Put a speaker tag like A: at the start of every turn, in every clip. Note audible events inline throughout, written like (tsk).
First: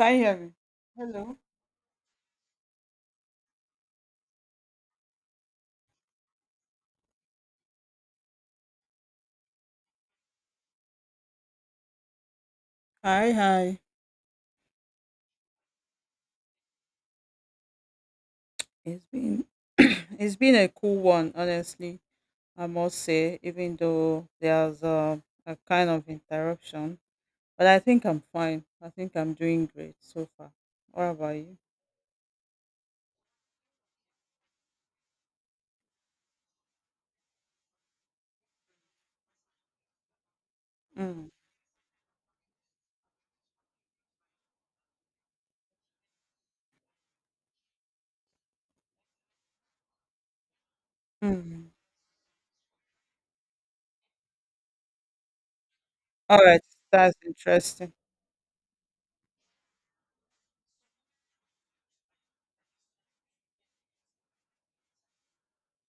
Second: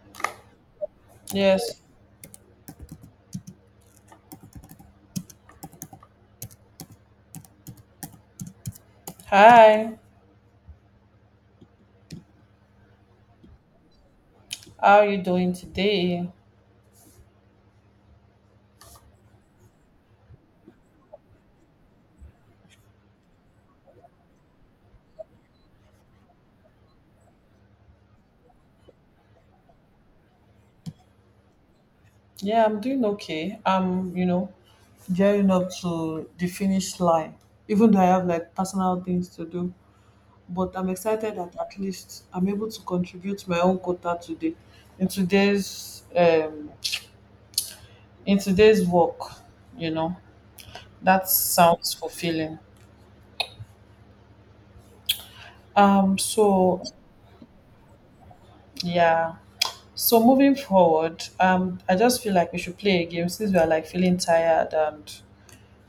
A: Can you hear me? Hello.
B: Yes. Hi.
A: Hi, hi.
B: How are you doing today?
A: It's been (clears throat) it's been a cool one, honestly. I must say, even though there's a kind of interruption, but I think I'm fine. I think I'm doing great so far. What about you?
B: Yeah, I'm doing okay. I'm, you know, gearing up to the finish line, even though I have like personal things to do. But I'm
A: Mm.
B: excited that at least I'm able to contribute my own quota today in today's in today's work, you know. That
A: Mm.
B: sounds fulfilling. Um
A: All right,
B: so
A: that's interesting.
B: yeah. So moving forward, I just feel like we should play a game since we are like feeling tired and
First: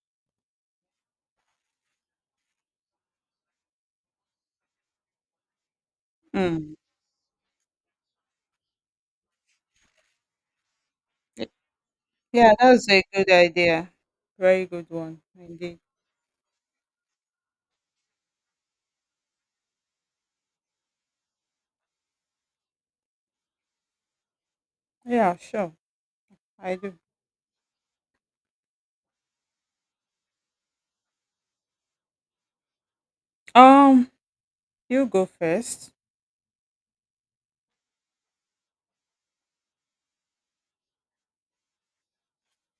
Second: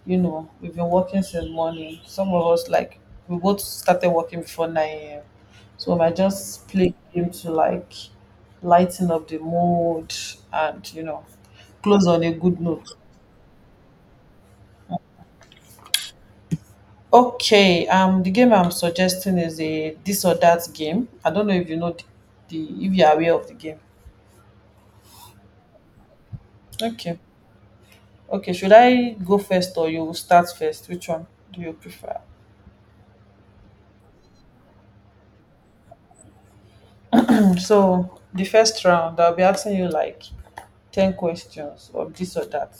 B: you know, we've been working since morning. Some of us like we both started working before nine a.m. So we might just
A: Mm.
B: play game to like lighten up the mood and you know
A: Y-
B: close on a
A: Yeah,
B: good
A: that's
B: note.
A: a good idea. Very good one indeed.
B: Okay, the game I'm suggesting is a this or that game. I don't know if you know the if you are aware of the game.
A: Yeah, sure, I do.
B: Okay, okay. Should I go first or you start first? Which one do you prefer?
A: Um, you go first.
B: So the first round, I'll be asking you like 10 questions of this or that.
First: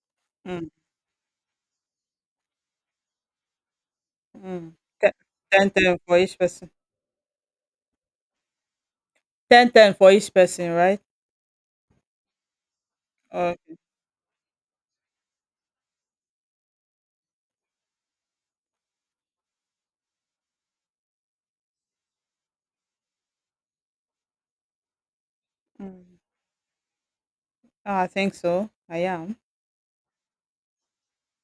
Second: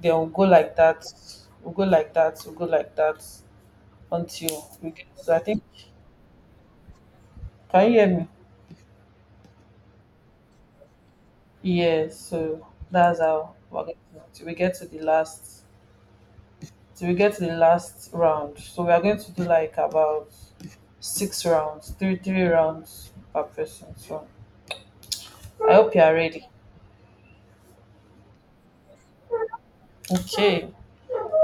B: Then we'll go
A: Mm.
B: like that, we'll go like that, we'll go like that until
A: Mm.
B: we get.
A: Ten,
B: So I think,
A: ten ten for each person.
B: can you hear me?
A: Ten ten for each person, right?
B: Yes. So that's
A: Oh,
B: how we're going to, till we get to the last, till we get to the last round. So we are going to do like about 6 rounds, three three rounds per person. So I hope you are
A: Mm.
B: ready.
A: I think so. I am.
B: Okay.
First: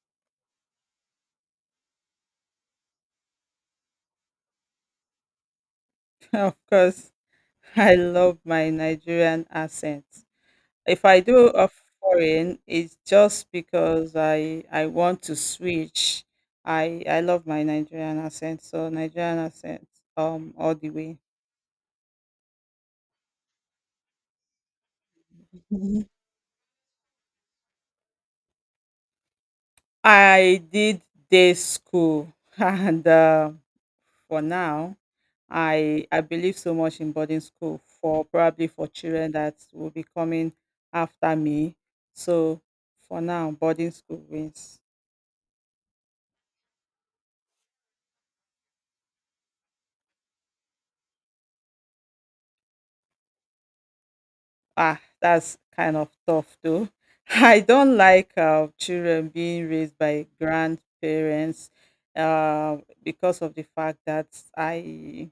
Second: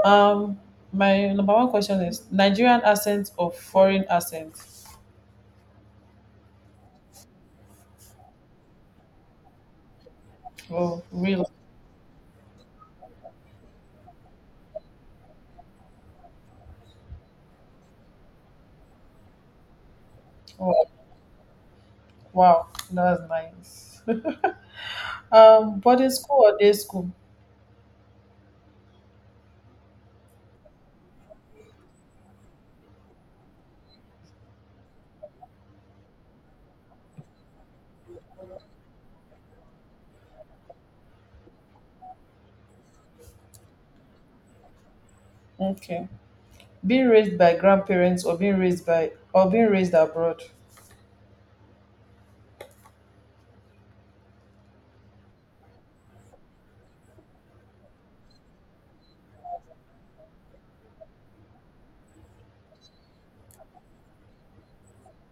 B: Um, my number one question is Nigerian accent or foreign accent?
A: (laughs) Of course. I love my Nigerian accent.
B: Oh,
A: If I
B: really?
A: do a foreign, it's just because I want to switch. I love my Nigerian accent, so Nigerian accent all
B: Oh,
A: the way.
B: wow, that's nice. (laughs)
A: Mhm.
B: Boarding school or day school?
A: I did day school (laughs) and for now, I believe so much in boarding school for probably for children that will be coming after me. So for now, boarding school wins.
B: Okay. Being raised by grandparents or being raised by or being raised abroad.
A: Ah, that's kind of tough though. (laughs) I don't like children being raised by grandparents uh, because of the fact that I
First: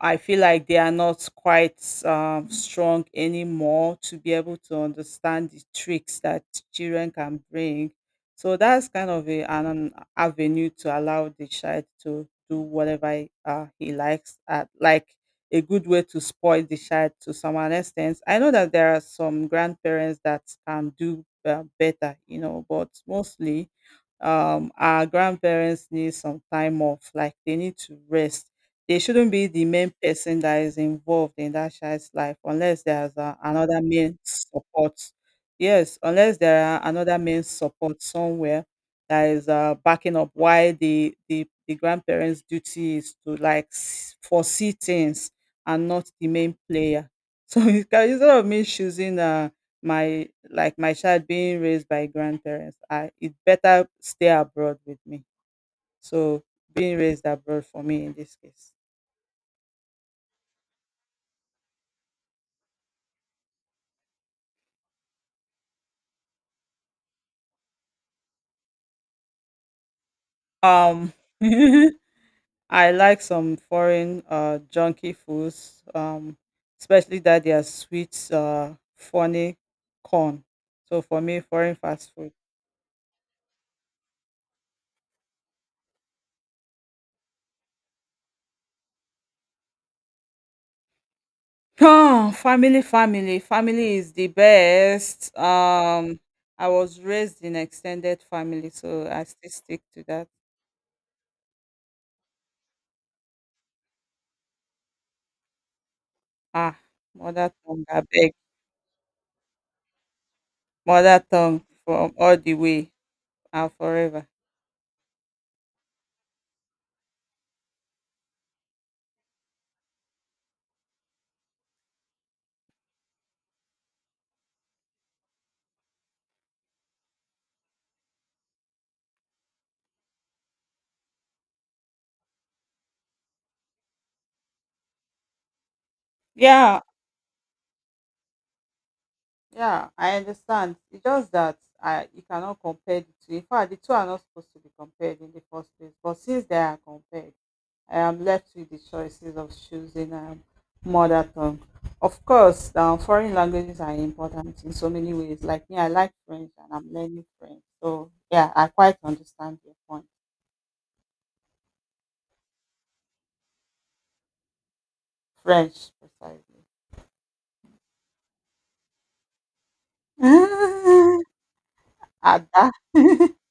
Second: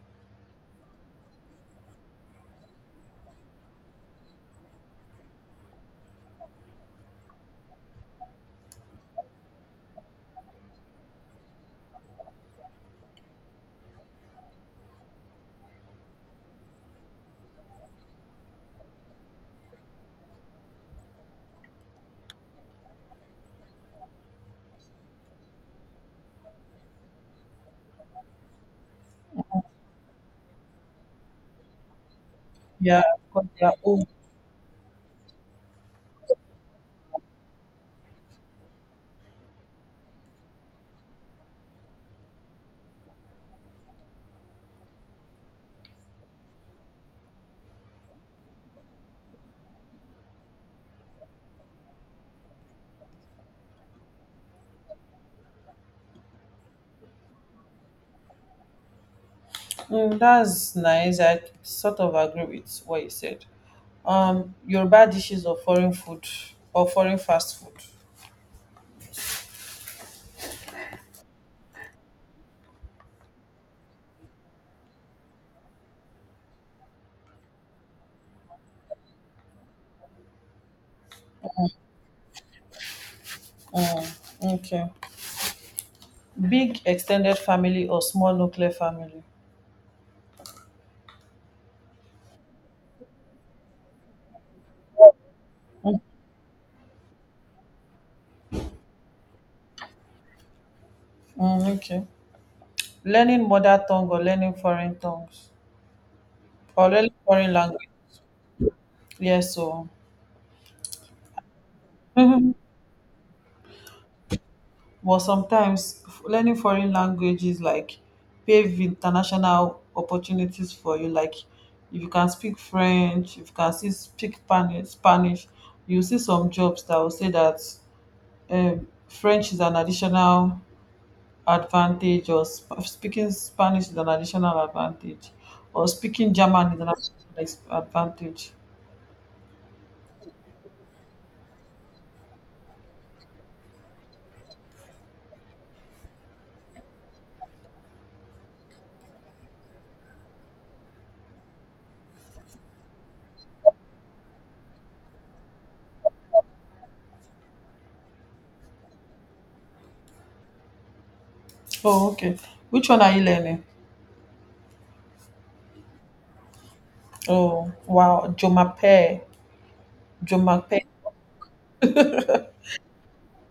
A: I feel like they are not quite strong anymore to be able to understand the tricks that children can bring. So that's kind of a, an avenue to allow the child to do whatever he likes, at, like a good way to spoil the child to some an extent. I know that there are some grandparents that can do better, but mostly our grandparents need some time off, like they need to rest they shouldn't be the main person that is involved in that child's life unless
B: Yeah,
A: there's a,
B: because they are
A: another
B: old.
A: main support. Yes, unless there are another main support somewhere that is backing up why the grandparents' duty is to like foresee things and not the main player. (laughs) So instead of me choosing my like my child being raised by grandparents, I it better stay abroad with me. So being raised abroad for me in this case.
B: Mm, that's nice. I sort of agree with what you said. Yoruba dishes or foreign food or foreign fast food.
A: Um, (laughs) I like some foreign junky foods, especially that they are sweet, funny corn. So for me, foreign fast food.
B: Mm, okay. Big extended family or small nuclear family.
A: Oh, family, family, family is the best. I was raised in extended family, so I still stick to that.
B: Mm, okay. Learning mother tongue or learning foreign tongues
A: Ah,
B: or learning
A: mother
B: foreign
A: tongue,
B: language.
A: I beg,
B: Yes, so.
A: mother tongue from all the
B: (laughs)
A: way, and forever.
B: But sometimes learning foreign languages like pave international opportunities for you like if you can speak french, if you can still speak spanish, you see some jobs that will say that french is an additional advantage or speaking spanish is an additional advantage or speaking german is
A: Yeah,
B: an additional advantage.
A: yeah, I understand. It's just that I you cannot compare the two. In fact, the two are not supposed to be compared in the first place. But since they are compared, I am left with the choices of choosing mother tongue. Of course, foreign languages are important in so many ways. Like me, I like French and I'm learning French. So yeah, I quite understand your point.
B: Oh okay, which one are you learning?
A: French, precisely.
B: Oh wow, jomape, jomape.
A: (laughs) Ada, (laughs)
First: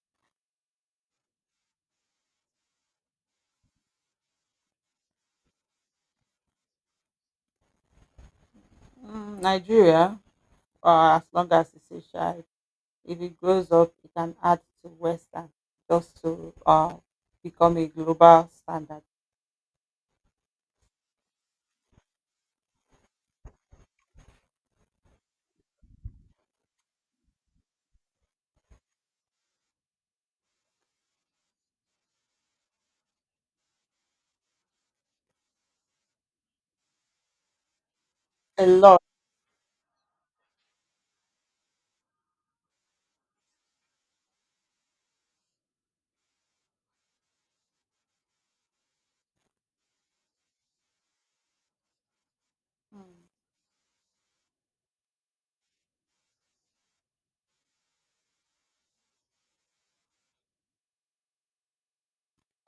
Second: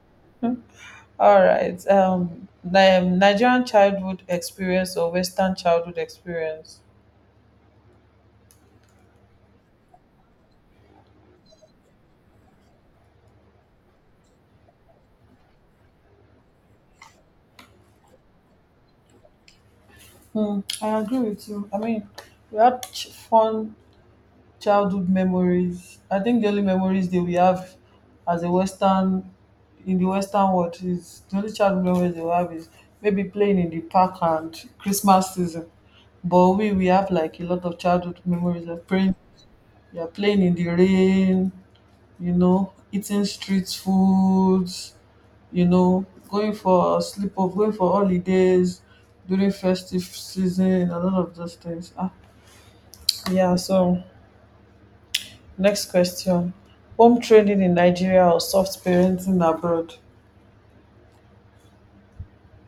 B: All right. Nigerian childhood experience or Western childhood experience?
A: Mm, Nigeria, as long as it's Asia, if it grows up, it can add to Western just to become a global standard.
B: Hmm, I agree with you. I mean, we had fun childhood memories. I think the only memories that we have as a Western in the Western world is the only childhood memories that we have is maybe playing in the park and Christmas season. But we have like a lot of childhood
A: A
B: memories of
A: lot.
B: playing. We are playing in the rain, you know, eating street foods, you know, going for sleep off, going for holidays during festive season and a lot of those things. Ah.
A: Mm.
B: Yeah, so next question. Home training in Nigeria or soft parenting abroad?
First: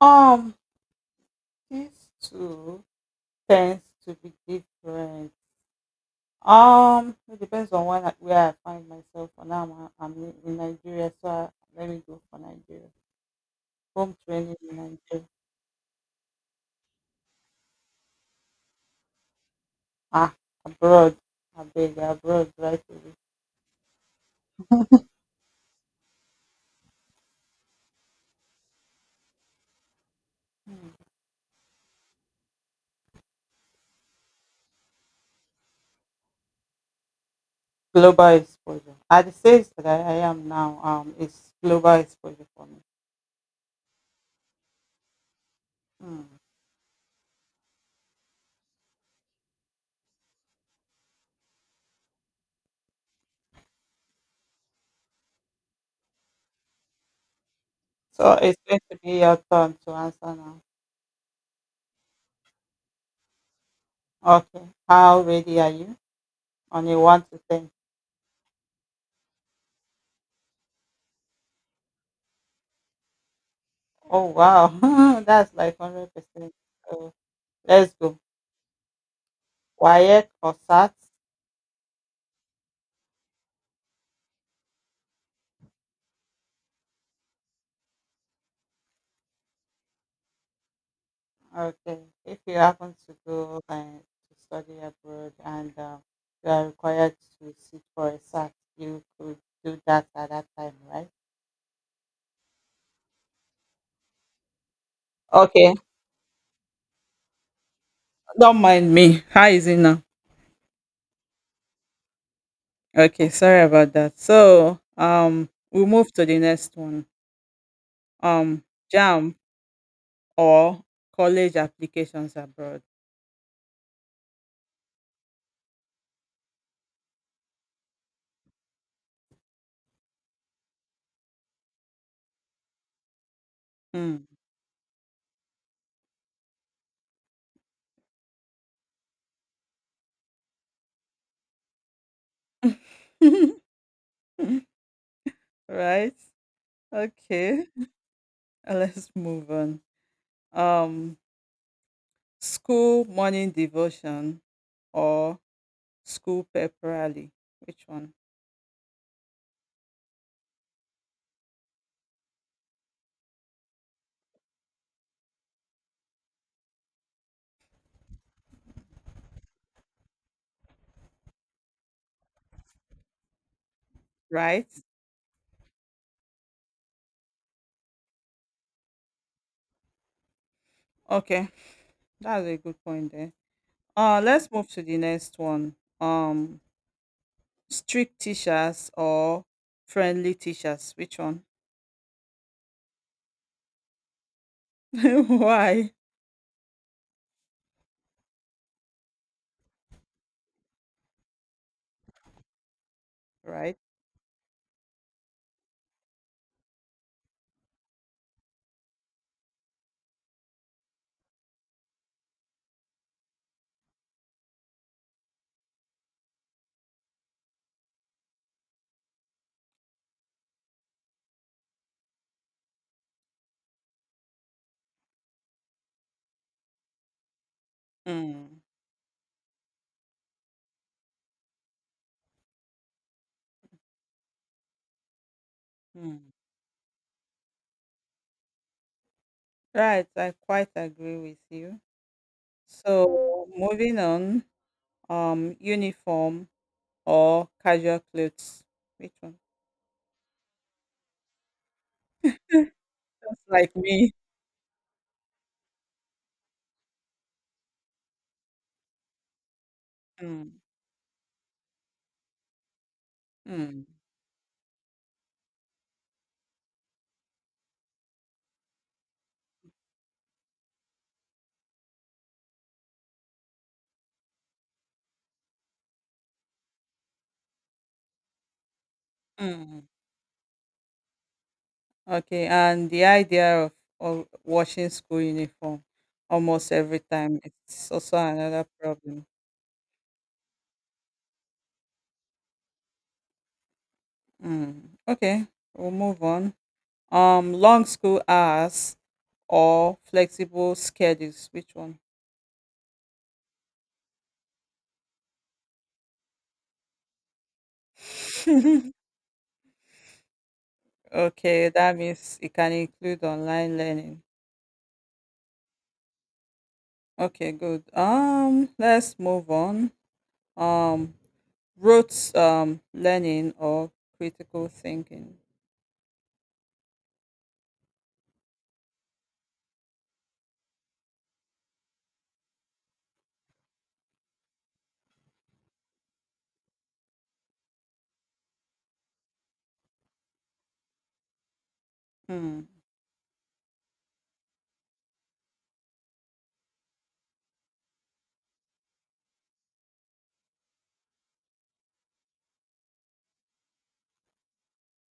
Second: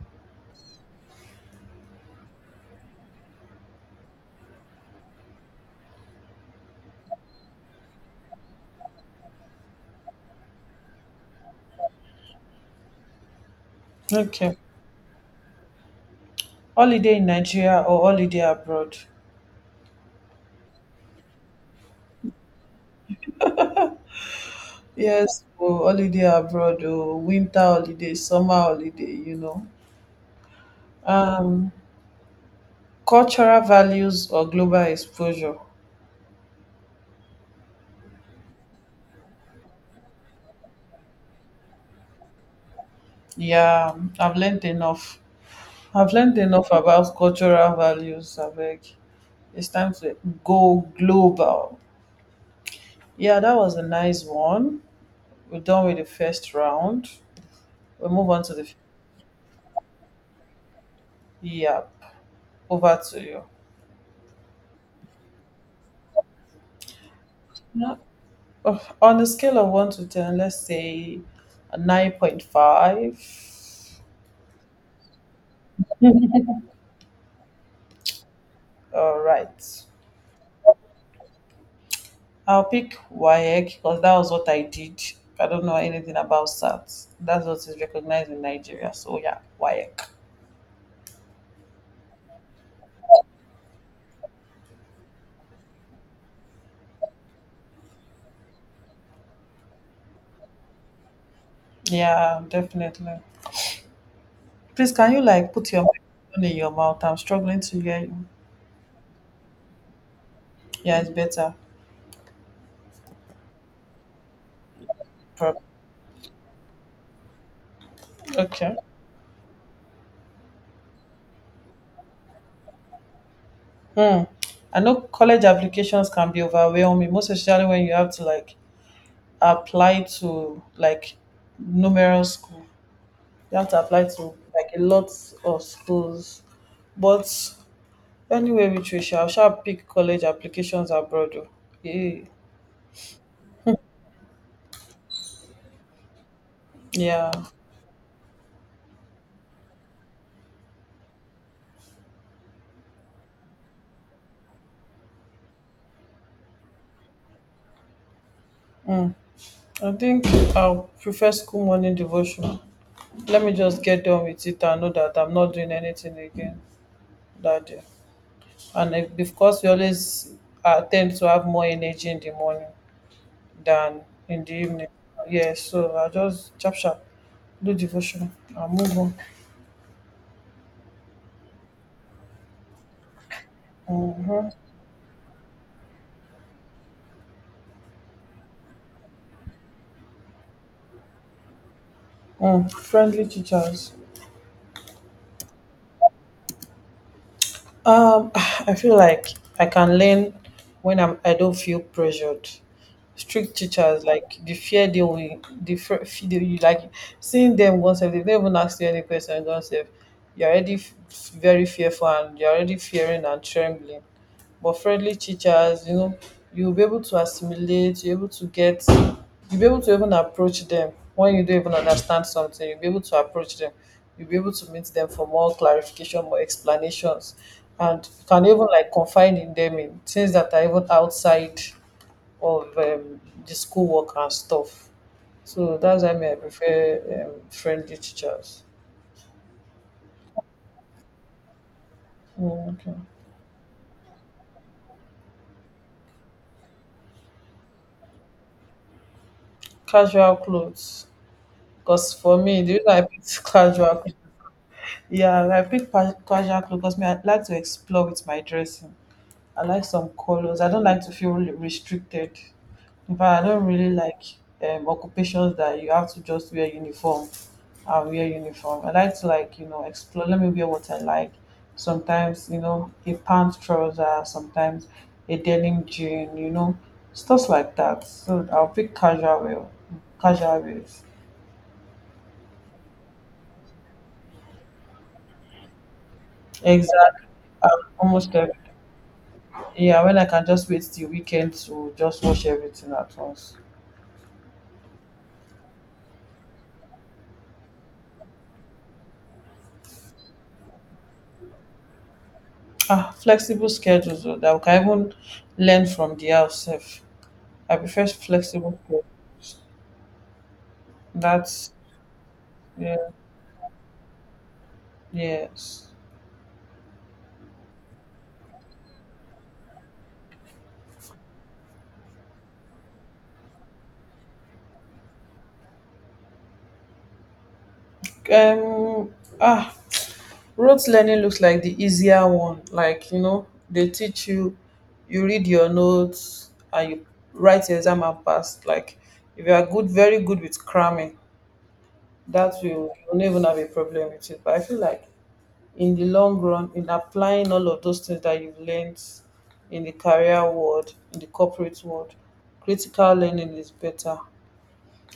A: Um, these two tends to be different. It depends on where I find myself. For now, I'm in Nigeria, so let me go for Nigeria. Home training
B: Okay.
A: in Nigeria.
B: Holiday in Nigeria or holiday abroad?
A: Ah, abroad. I beg abroad right away.
B: Yes, oh, holiday abroad, oh, winter holiday, summer holiday, you know.
A: Hmm.
B: Um, cultural values or global exposure?
A: Global exposure. At the stage that I am now, it's global exposure for me.
B: Yeah, I've learned enough. I've
A: Mm.
B: learned enough about cultural values, Abeg. It's time to go global. Yeah, that was a nice one. We're done with the first round. We'll move
A: So
B: on to
A: it's
B: the
A: going to be your turn to answer now.
B: yep. Over to you.
A: Okay. How ready are you? On a one to ten.
B: Yeah. Oh, on a scale of 1 to 10, let's say a 9.5.
A: Oh wow, (laughs) that's like 100%. So let's go.
B: All right.
A: Wyatt or Sat?
B: I'll pick WAEC because that was what I did. I don't know anything about SAT. That's what is recognized in Nigeria. So yeah, WAEC.
A: Okay. If you happen to go and to study abroad and you are required to sit for a Sat, you could do that at that time, right?
B: Yeah, definitely. Please, can you like put
A: Okay.
B: your microphone in your mouth? I'm struggling to hear you.
A: Don't mind me. How is it now?
B: Yeah, it's better.
A: Okay. Sorry about that. So
B: Prob-
A: we move to the next one. Um,
B: Okay.
A: Jam or college applications abroad.
B: Hmm. I know college applications can be overwhelming, most especially when you have to like apply to like numerous schools. You have to apply to
A: Hmm.
B: like a lot of schools. But anyway, Patricia, I shall pick college applications abroad. Oh. Yeah.
A: (laughs) Right?
B: Yeah.
A: Okay. (laughs) Let's move on. Um, School morning devotion or school pep rally. Which one?
B: Hmm. I think I'll prefer school morning devotion. Let me just get done with it and know that I'm not doing anything again that day. And if, because we always tend to have more energy in the morning than in the
A: Right?
B: evening. Yeah, so I just chop chop, do devotion and move on.
A: Okay. That's a good point there. Let's move to the next one. Um, Strict teachers or friendly teachers. Which one?
B: Mm, friendly teachers.
A: (laughs) Why?
B: (sighs) I feel like I can learn when I don't feel pressured. Strict
A: Right?
B: teachers like the fear they will the fear they you like seeing them once, if they don't even ask you any question once, if you're already very fearful and you're already fearing and trembling, but friendly teachers, you know, you'll be able to assimilate, you're able to get, you'll be able to even approach them when you don't even understand something, you'll be able to approach them, you'll be able to meet them for more clarification, more explanations, and you can
A: Mm.
B: even like confide in them in things that are even outside of the schoolwork and stuff. So that's why
A: Mm.
B: me I prefer friendly teachers.
A: Right. I quite agree with you.
B: Oh, okay.
A: So moving on, uniform or casual clothes. Which one?
B: Casual clothes, because for me the reason I
A: Just
B: picked (laughs)
A: like
B: casual
A: me.
B: clothes, yeah, I picked casual clothes because me I like to explore with my dressing. I like some
A: Mm,
B: colors. I don't like to feel restricted. In fact, I don't
A: mm,
B: really like occupations that you have to just wear uniform and wear uniform. I like to like you know explore. Let me wear what I like. Sometimes you know a pant trouser, sometimes a denim jean. You know stuff like that. So I'll pick casual wear,
A: mm.
B: casual wears.
A: Okay, and the idea of washing school uniform almost every
B: Exactly.
A: time
B: Um,
A: it's also
B: almost every,
A: another problem.
B: yeah. When I can just wait till weekend to just wash everything at once.
A: Mm. Okay, we'll move on. Long school hours or flexible schedules. Which one?
B: Ah, flexible schedules o, dat we can even learn from the house sef. I prefer flexible schedule
A: (laughs) Okay,
B: dat
A: that means it can
B: yeah,
A: include online learning.
B: yes.
A: Okay, good. Let's move on. Um, Roots, learning or critical thinking.
B: um Ah, rote learning looks like the easier one, like you know they teach you, you read your notes and you write your exam and pass, like if you are good, very good with cramming, that
A: Hmm.
B: will you don't even have a problem with it, but I feel like in the long run in applying all of those things that you've learned in the career world, in the corporate world, critical learning is better.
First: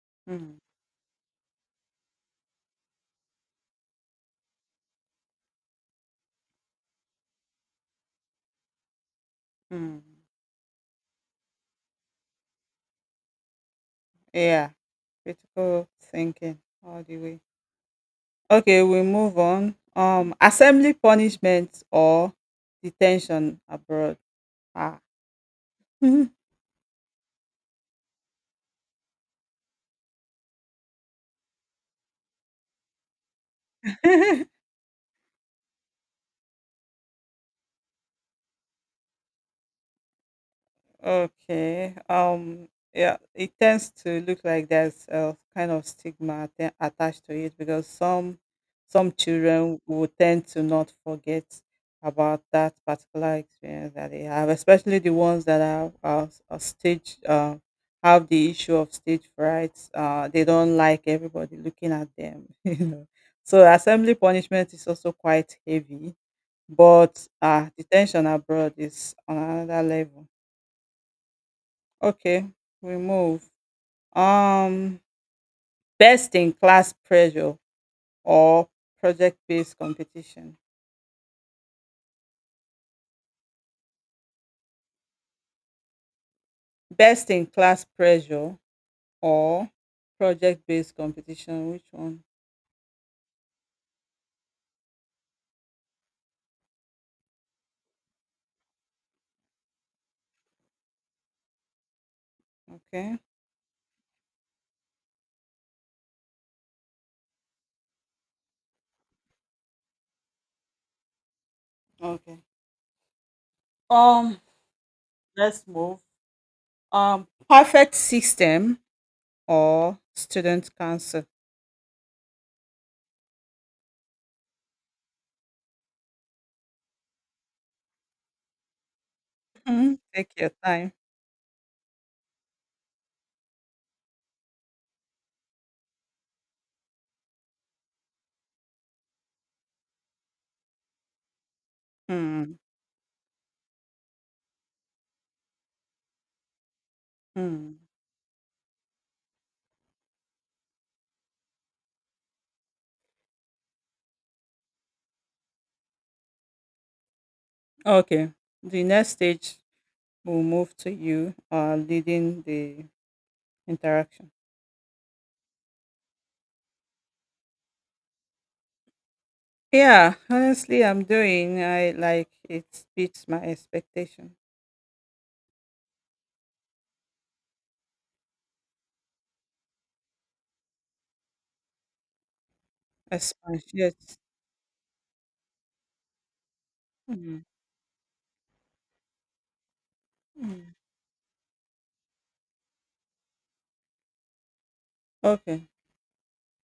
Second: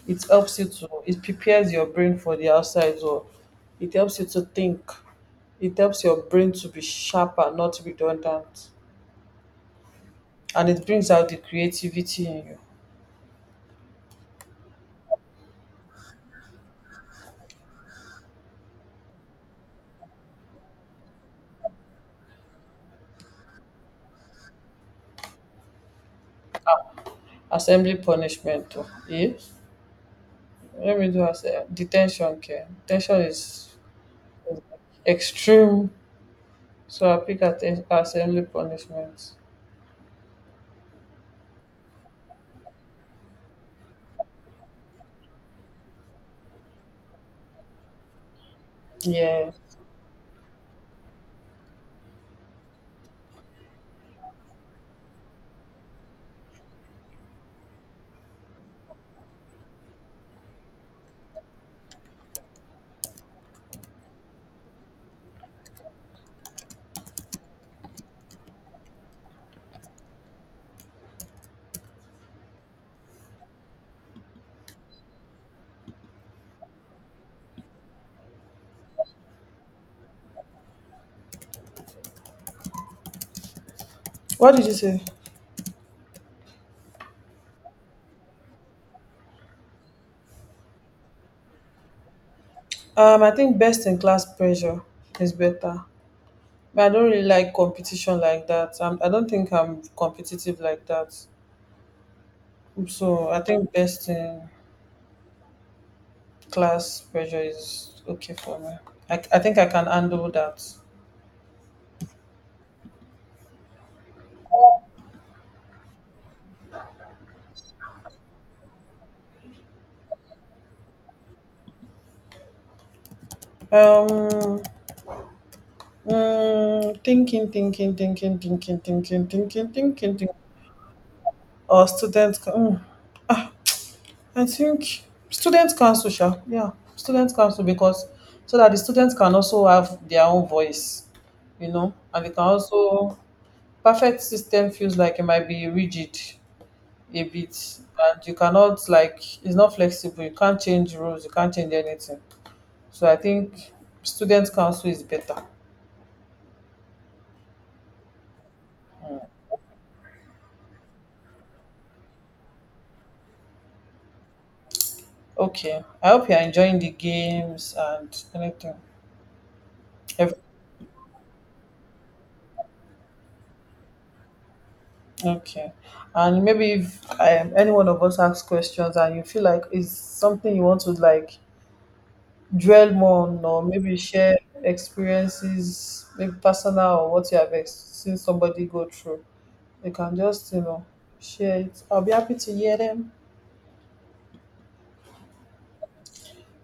B: It helps
A: Hmm.
B: you to it prepares your brain for the outside world, it helps you to think, it helps your brain to be sharper, not redundant,
A: Hmm.
B: and it brings out the creativity in you.
A: Yeah, critical thinking all the way. Okay, we move on. Assembly punishment or detention abroad. Ah.
B: Assembly punishment o eh, let me do assem detention. Care detention is
A: (laughs)
B: extreme. So I pick at assembly punishment.
A: Okay. Yeah. It tends to look like there's a kind of stigma attached to it because some
B: Yeah.
A: children will tend to not forget about that particular experience that they have, especially the ones that are stage have the issue of stage fright. They don't like everybody looking at them. (laughs) You know. So assembly punishment is also quite heavy, but detention abroad is on another level. Okay, remove. Um, Best in class pressure or project based competition.
B: What did you say?
A: Best in class pressure or project based competition. Which one?
B: I think best in class pressure is better. But I don't really like competition like that. I don't think I'm competitive like that.
A: Okay.
B: So I think best in class pressure is okay for me. I think I can handle that.
A: Okay. Um, let's move. Perfect system or student council.
B: Um, mm, thinking, thinking, thinking, thinking, thinking, thinking,
A: Hmm,
B: thinking, thinking.
A: take your time.
B: Or students. Mm. Ah, I think student council, sha. Yeah, student council because so that the students can also have their own voice, you know, and they can
A: Hmm.
B: also perfect system feels like it might be rigid a bit,
A: Hmm.
B: and you cannot like it's not flexible. You can't change rules. You can't change anything. So I think student council is better.
A: Okay. The next stage will move to you leading the interaction.
B: Okay, I hope you're enjoying the games and anything.
A: Yeah, honestly, I'm doing. I like it beats my expectation.
B: Okay. And maybe if any one of us asks questions and you feel like it's something you want to like dwell more on or
A: Expansion. Yes.
B: maybe share experiences, maybe personal or what you
A: Mm.
B: have seen somebody go through, you can just, you
A: Mm.
B: know, share it. I'll be happy to hear them.
A: Okay.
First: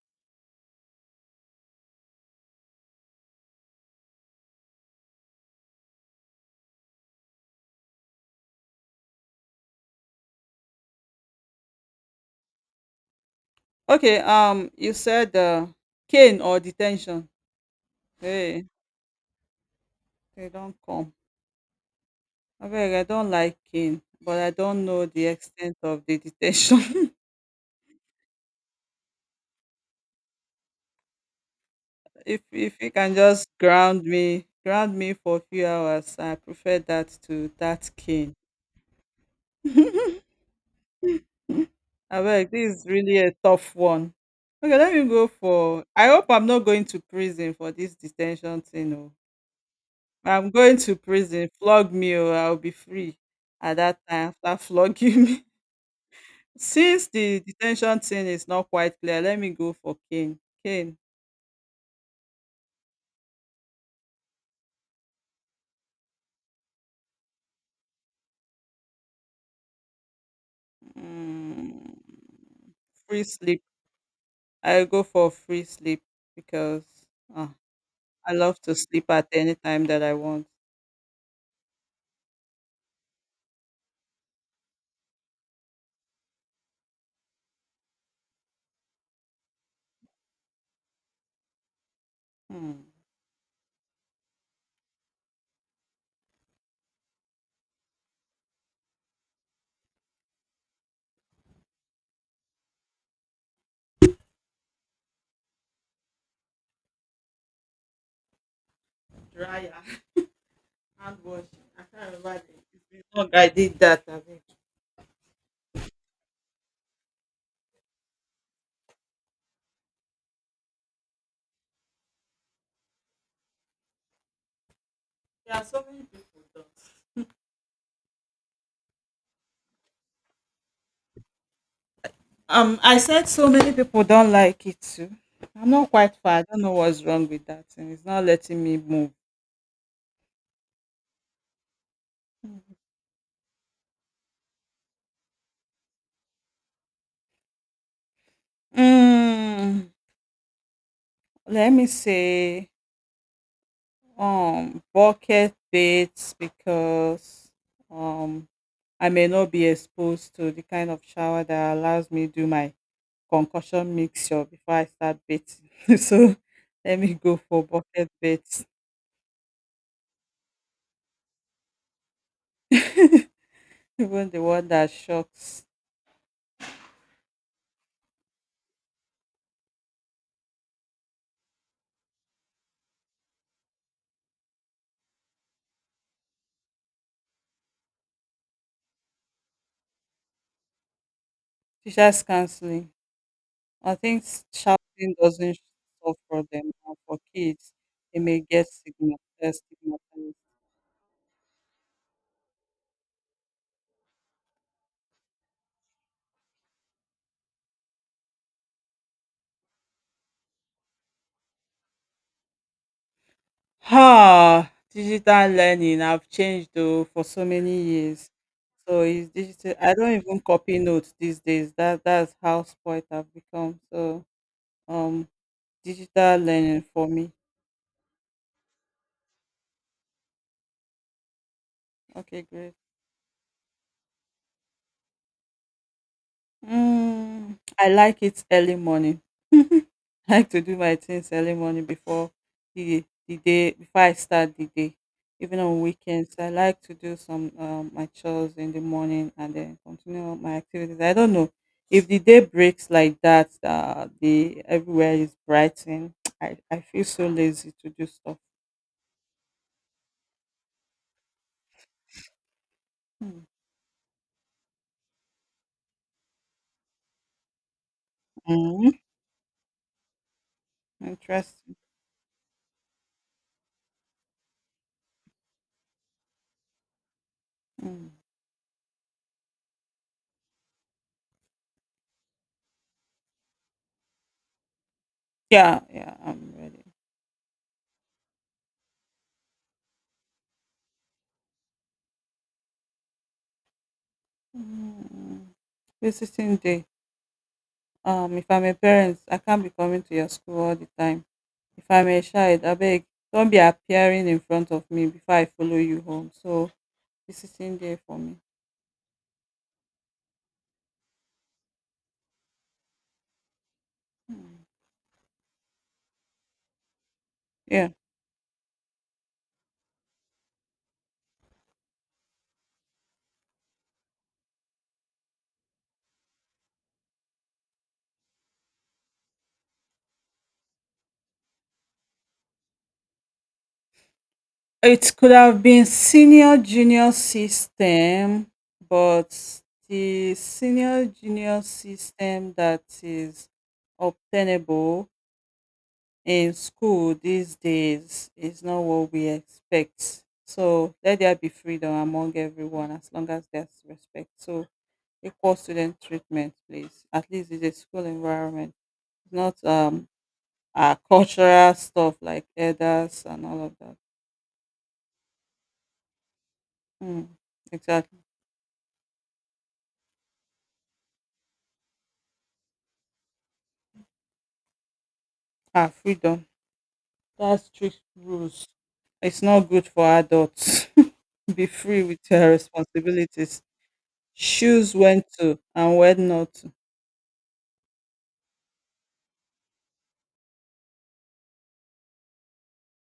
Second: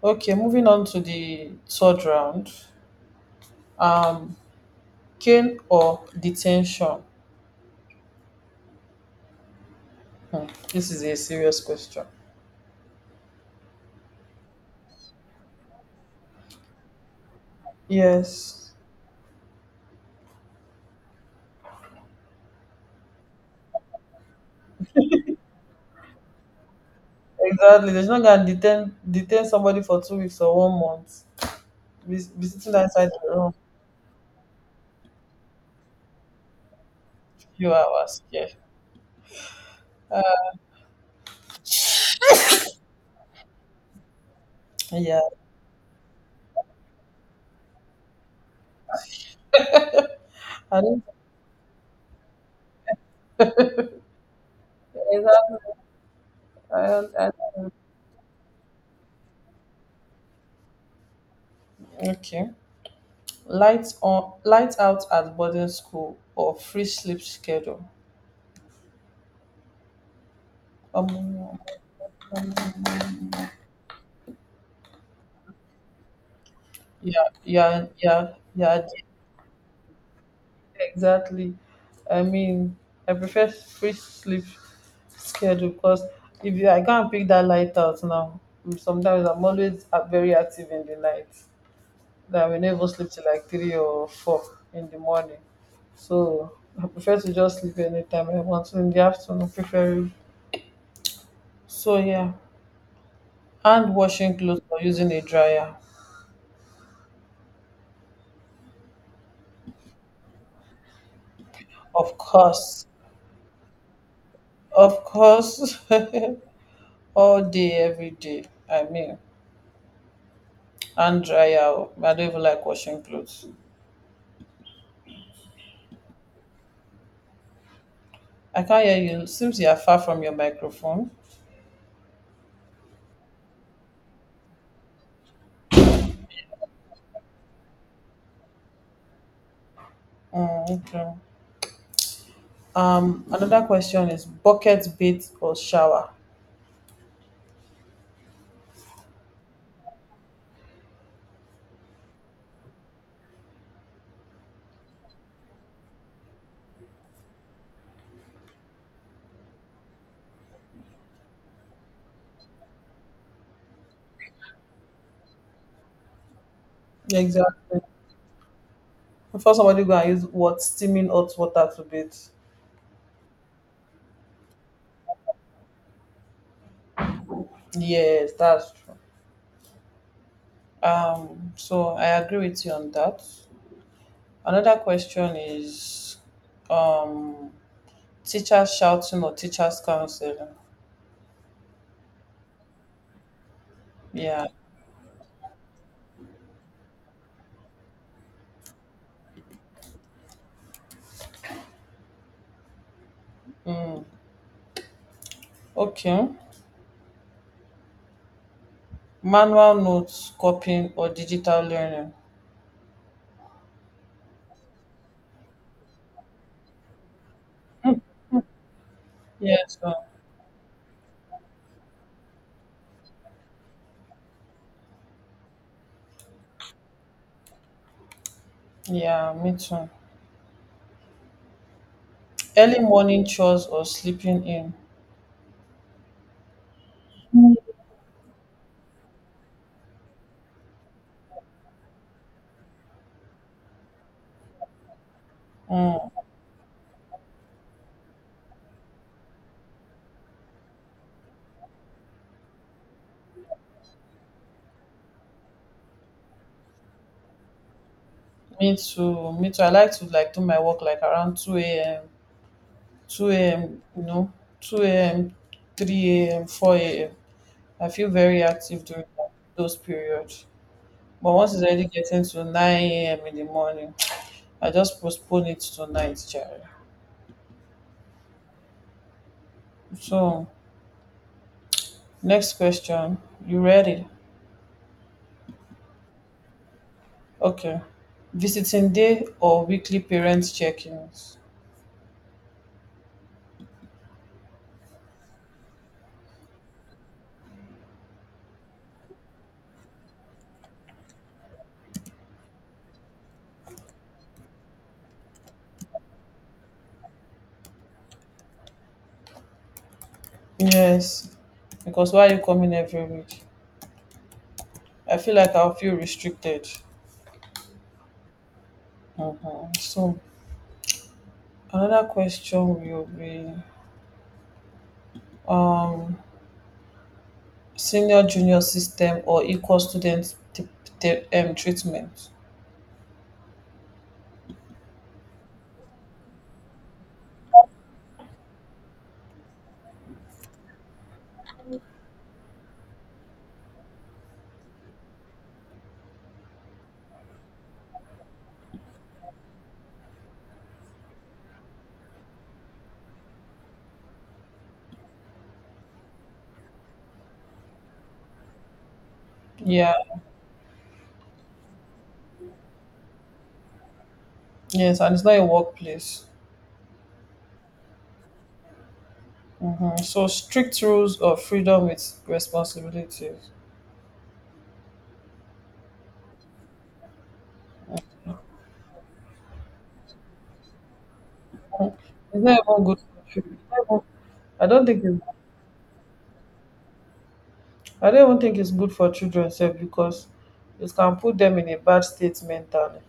B: Okay, moving on to the third round. Um, cane or detention? Hmm, this is a serious question.
A: Okay. You said cane or detention. Hey,
B: Yes.
A: they don't come. I beg, I don't like cane, but I don't know the extent of the detention.
B: Exactly. There's not gonna detain somebody for 2 weeks or 1 month.
A: (laughs) if
B: Be sitting
A: if you
B: outside
A: can
B: the
A: just
B: room
A: ground me for a few hours, I prefer that to
B: a few
A: that
B: hours.
A: cane.
B: Yeah.
A: I'm Abeg, this is really a tough one. Okay, let me
B: Yeah.
A: go for. I hope I'm not going to prison for this detention thing. Oh, I'm going
B: I
A: to
B: don't
A: prison. Flog me, or I'll be free at that time after flogging me.
B: exactly
A: (laughs)
B: I
A: Since
B: don't, I
A: the detention thing is not quite clear, let me go for Kane. Kane,
B: okay. Lights on lights out at boarding school or free sleep schedule. Um
A: mm, free sleep. I go for free sleep because
B: yeah,
A: ah,
B: yeah, yeah,
A: I love to
B: yeah,
A: sleep at any time that I want.
B: exactly. I mean I prefer free sleep schedule because if you, I can't pick that light out now. Sometimes I'm always very active in the night, that we
A: Hmm.
B: never sleep till like 3 or 4 in the morning. So I prefer to just sleep anytime I want. So, in the afternoon, preferably. So yeah, hand washing clothes or using a dryer,
A: Dryer. Handwash. I can't
B: of
A: remember the it's
B: course,
A: been long I did that. I mean,
B: of course, (laughs) all day, every day. I mean, hand dryer. Oh, I don't even like washing clothes.
A: there are so many people don't.
B: I can't hear you. Seems you are far from your microphone.
A: I said so many people don't like it too. I'm not quite far. I don't know what's wrong with that, and it's not letting me move.
B: Mm, okay. Another question is bucket bath or shower.
A: Mm, let me say bucket baths because um I may not be exposed to the kind of shower that allows me do my concussion mixture before I start bathing. (laughs) So let me go for
B: Exactly.
A: bucket baths.
B: Before somebody go and use what steaming hot water to bathe.
A: (laughs) Even the one that shocks.
B: Yes, that's true. So I agree with you on that. Another question is um teachers shouting or teachers counseling.
A: Teachers counseling. I think
B: Yeah.
A: shouting doesn't solve problem. And for kids, it may get stigmatized.
B: Mm. Okay. Manual notes, copying or digital learning.
A: Ah, digital learning have changed though for so many years. So it's digital
B: Yes,
A: I
B: ma'am.
A: don't even copy notes these days. That's how spoiled I've become. So um digital learning for me.
B: Yeah, me too.
A: Okay, great.
B: Early morning chores or sleeping in.
A: Mm, I like it early morning. (laughs) I like to do my things early morning before the day before I start the day. Even on
B: Mm,
A: weekends, I like to do some my chores in the morning and then continue my activities. I don't know if the day breaks like that. The everywhere is brightened. (tsk) I feel so lazy to do stuff.
B: Me too. Me too. I like to like do my work like around two a.m.,
A: Hmm.
B: 2 a.m., 2 a.m., 3 a.m., 4 a.m. I feel very active
A: Mm,
B: during those periods, but once it's
A: interesting.
B: already getting to 9 a.m. in the morning, I just postpone it to night, child.
A: Mm.
B: So, next question. You ready?
A: Yeah, yeah, I'm ready.
B: Okay. Visiting day or weekly parents check-ins?
A: Mm. Visiting day. If I'm a parent, I can't be coming to your school all the time. If I'm a child, abeg, don't be appearing in front of me before I follow you home. So visiting day for me.
B: Yes, because why are you coming every week?
A: Hmm.
B: I feel like I'll feel restricted.
A: Yeah,
B: Mhm. So another question will be um senior junior system or equal student treatment.
A: it could have been senior junior system, but the senior junior system that is obtainable in school these days is not what we expect. So let there be freedom among everyone as long as there's respect. So equal student treatment, please. At least it's a school environment, not
B: Yeah,
A: our (laughs) cultural stuff like elders and all of that.
B: yes, and it's not a workplace.
A: Mm, exactly.
B: So strict rules of freedom with responsibilities.
A: Our freedom. That's strict rules. It's not good for adults. (laughs) Be free with
B: It's
A: your
B: not even good for children.
A: responsibilities.
B: It's not even- I don't
A: Choose
B: think it's,
A: when to and when not to.
B: I don't even think it's good for children self, because it can put them in a bad state mentally,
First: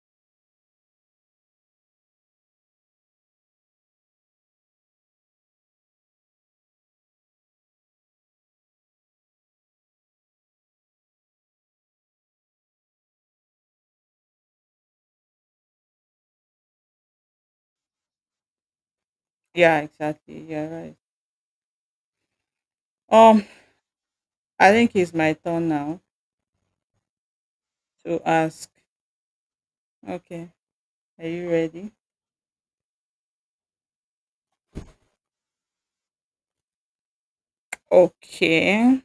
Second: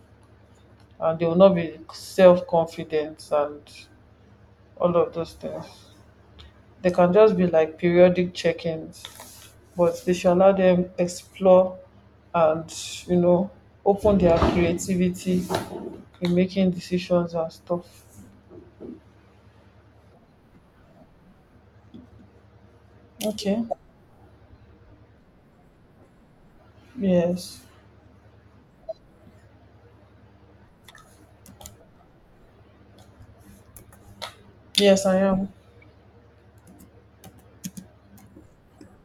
B: and they will not be self confident, and all of those things. They can just be like periodic check ins, but they should allow them explore and you know open their creativity in making decisions and stuff.
A: Yeah, exactly. Yeah, right. Um,
B: Okay.
A: I think it's my turn now
B: Yes.
A: to ask. Okay, are you ready?
B: Yes, I am.
A: Okay,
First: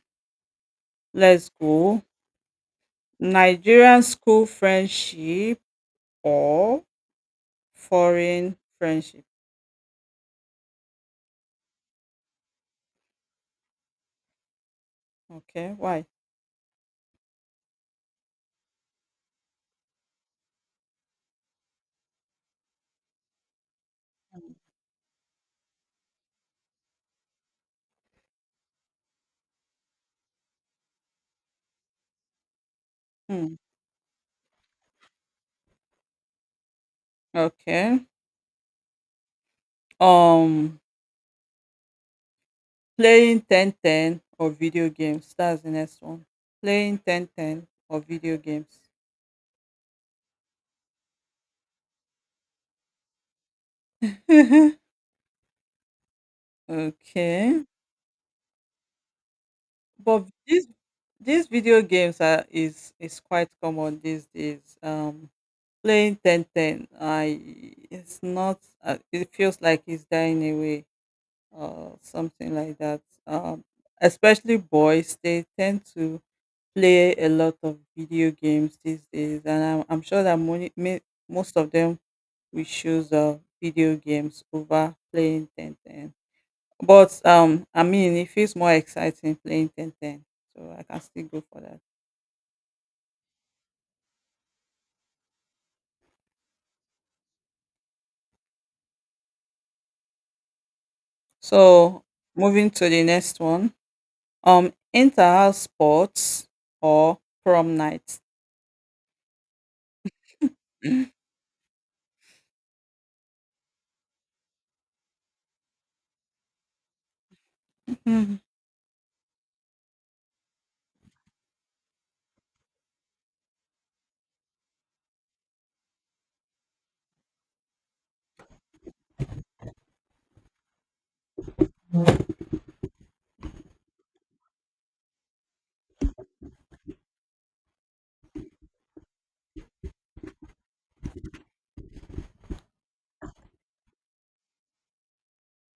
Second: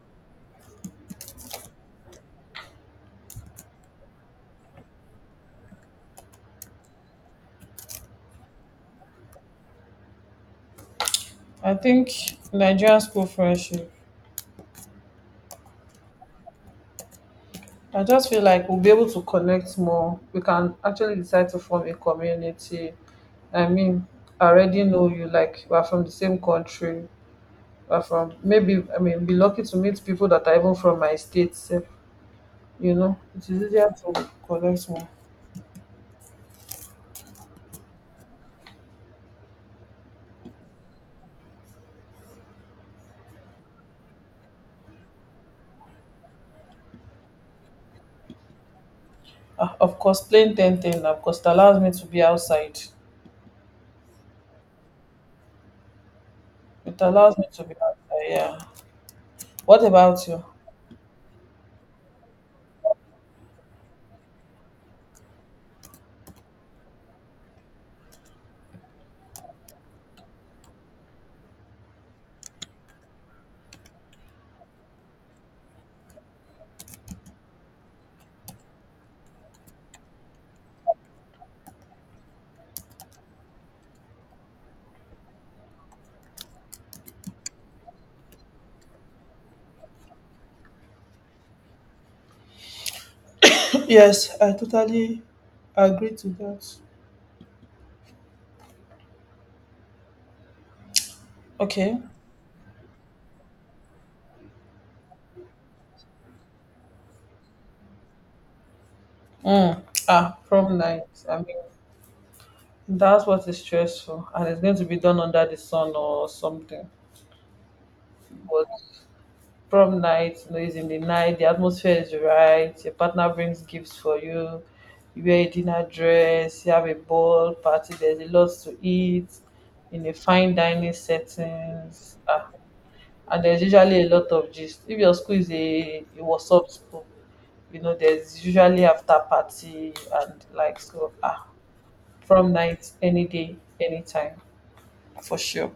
A: let's go. Nigerian school friendship or foreign friendship?
B: I think Nigerian school friendship.
A: Okay, why?
B: I just feel like we'll be able to connect more. We can actually decide to form a community. I mean, I already know you, like, we're from the same country. We're from, maybe, I mean, be lucky to meet people that are even from my state. You know, it
A: Hmm.
B: is easier to collect more.
A: Okay. Um, Playing ten ten or video games. That's the next one. Playing ten ten or video games.
B: Ah, of course, playing ten ten. Of course, it allows me to be outside.
A: (laughs)
B: It allows me
A: Okay.
B: to be outside, yeah. What
A: But
B: about you?
A: these video games are is quite common these days. Playing ten ten, I it's not. It feels like it's dying away or something like that. Um, especially boys, they tend to play a lot of video games these days, and I'm sure that most of them will choose video games over playing ten ten. But I mean, it feels more exciting playing ten ten, so I can still go for that.
B: (clears throat) Yes, I totally agree to that. Okay.
A: So moving to the next one, inter-house sports or prom night.
B: mm. Prom night, I mean, that's what is stressful, and it's going to be done under the sun or something.
A: Mhm.
B: But prom night, is in the night, the atmosphere is right, your partner brings gifts for you. You wear a dinner dress, you have a ball party, there's a lot to eat in a fine dining settings. And there's usually a lot of gist if your school is a whatsapp school. There's usually after party, and like so, prom night, any day, anytime, for sure.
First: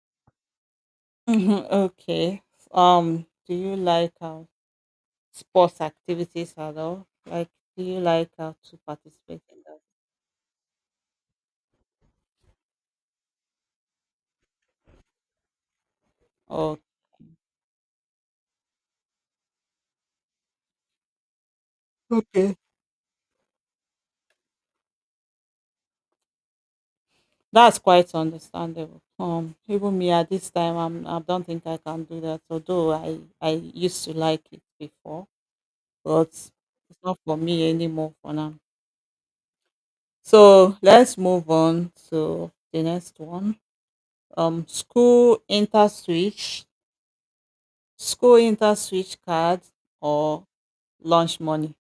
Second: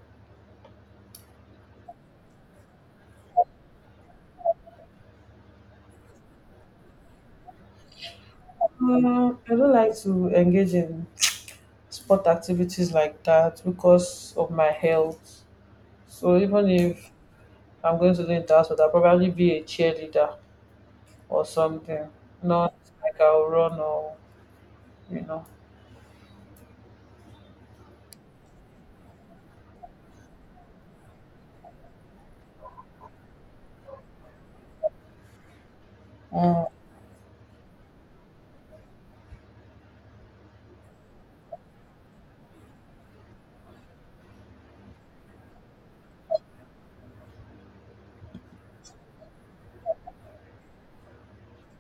A: Mhm, (laughs) okay. Do you like sports activities at all? Like, do you like to participate
B: I
A: in
B: don't
A: that?
B: like to engage in sport activities like that because of my health. So even
A: Or
B: if I'm going to do it that, but I'll probably be a cheerleader or something.
A: Okay.
B: Not like I'll run or you know.
A: That's quite understandable. Even me at this time, I don't think I can do that. Although I used to like it before, but
B: Mm.
A: it's not for me anymore for now. So let's move on to the next one. Um, school inter switch, school inter switch card or lunch money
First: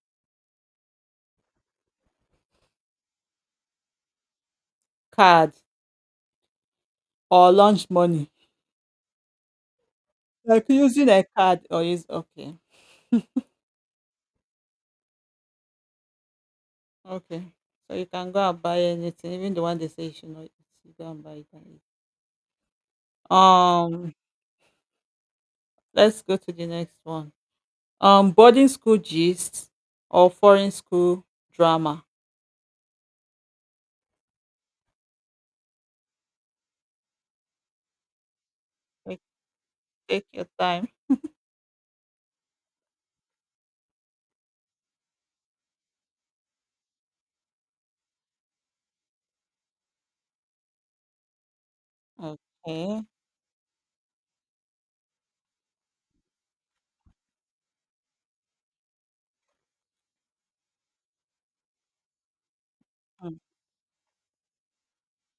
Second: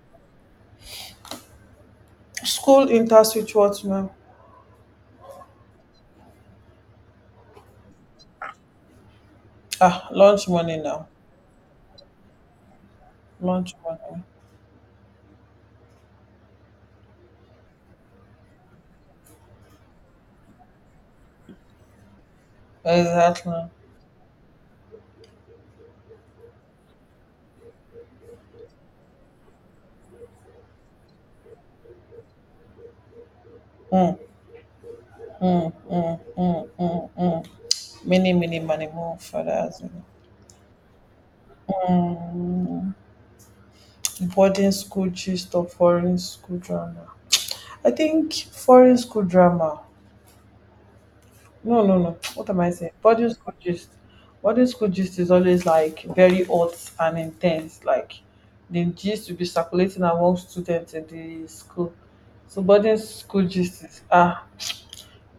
B: School interswitch what now?
A: card or lunch money.
B: Ah, lunch
A: Like
B: money now.
A: using a card or is okay,
B: Lunch money.
A: okay. So you can go and buy anything, even the one they say you should not eat. You go and buy it and eat.
B: Exactly.
A: Um, let's go to the next one. Boarding school gist or foreign school drama.
B: Mm, mm, mm, mm, mm, mm. Many, many money more for that.
A: Take your time.
B: Mm. Boarding school gist of foreign school drama. I think foreign school drama. No, no, no. What am I saying?
A: Okay.
B: Boarding school gist. Boarding school gist is always like very hot and intense. Like the gist will be circulating among students in the school. So boarding
A: Mm.
B: school gist is ah,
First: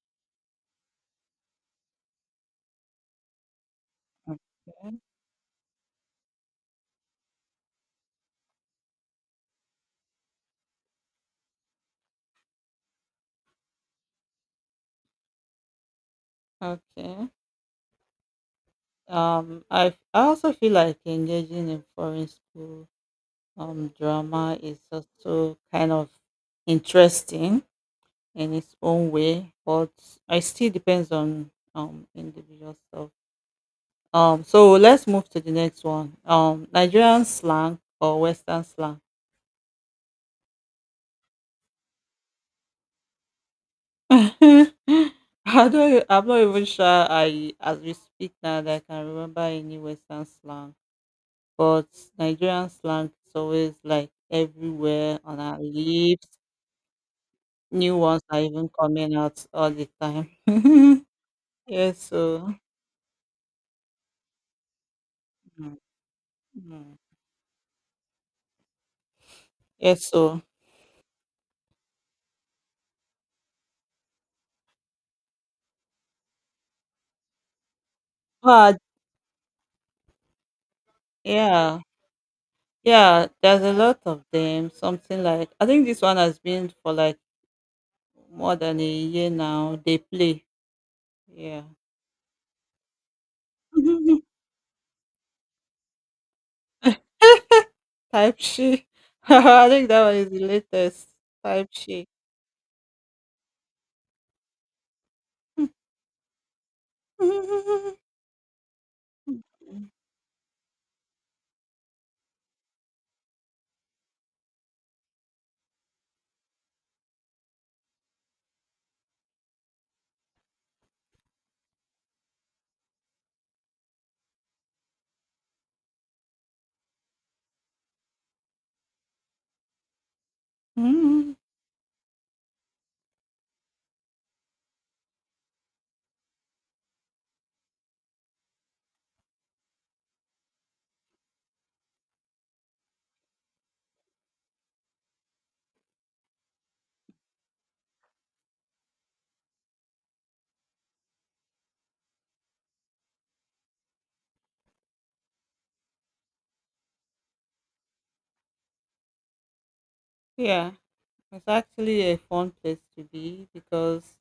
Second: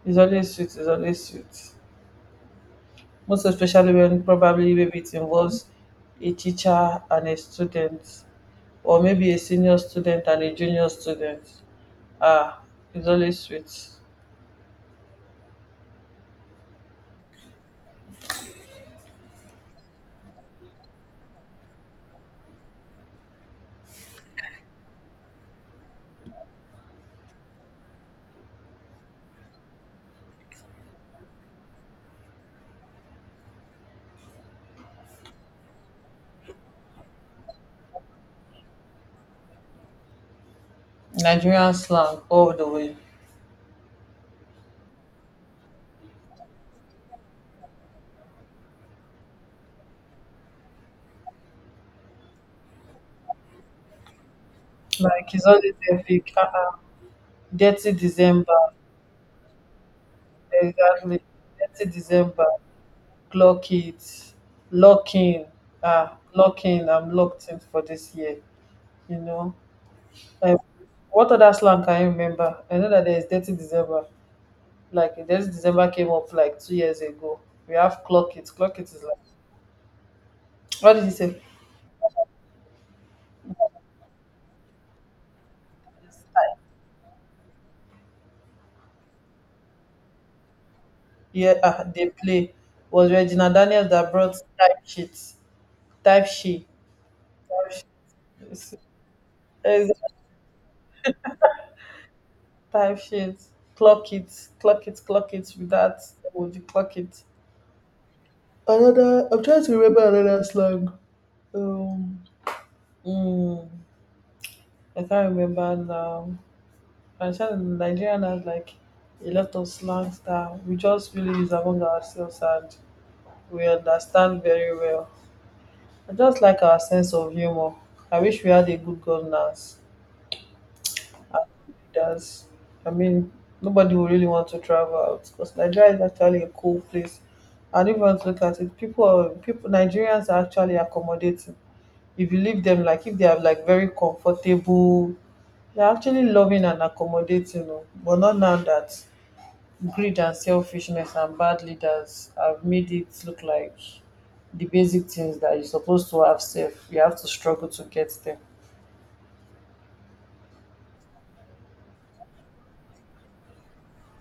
B: is always sweet. Is always sweet. Most especially when probably
A: Okay.
B: maybe it involves a teacher and a student, or maybe a senior student and a junior student. Ah, it's always sweet.
A: Okay. I also feel like engaging in foreign school drama is also kind of interesting in its own way, but I still depends on individual stuff. So let's move to the next one. Nigerian slang or Western slang.
B: Nigerian slang all the way.
A: (laughs) I don't, I'm not even sure I, as we speak now, that I can remember any Western slang, but Nigerian slang is always like everywhere
B: Like
A: on
B: it's
A: our
B: always
A: lips.
B: epic. 30
A: New ones are
B: december,
A: even coming out all the time. (laughs)
B: exactly, 30
A: Yes,
B: december,
A: so
B: clock it, lock in.
A: mm,
B: Ah, lock in.
A: mm.
B: I'm locked in for this year you know
A: yes, so
B: um what other slang can you remember? I know that there is 30 december, like 30 december came up like 2 years ago. We have clock it,
A: but
B: clock it is like, what did he say?
A: yeah, yeah, there's a lot of them. Something like I think this one has been for like more than a year now. They play,
B: Yeah,
A: yeah,
B: they play was Regina Daniels that brought type sheet, type she. (laughs)
A: (laughs) type she. (laughs) I think that one
B: Exactly.
A: is the latest, type she.
B: Time sheet, clock it, clock it, clock it. With that, would you clock it? Another. I'm trying to remember another slang. Um, mm, I can't remember now. I'm sure the Nigerian has like a lot of slangs that we just really use among ourselves and we understand very well. I just like our sense of humor. I wish we had a good governance.
A: (laughs) (laughs)
B: Does. I mean, nobody will really want to travel out because Nigeria is actually a cool place. And if you want to look at it, Nigerians are actually accommodating. If you leave them, like if they are like very comfortable, they're actually loving and accommodating. Oh. But not now that greed and selfishness and bad leaders have made it look like the basic things that you're supposed to have safe, you have to struggle to get them.
A: Yeah, it's actually a fun place to be because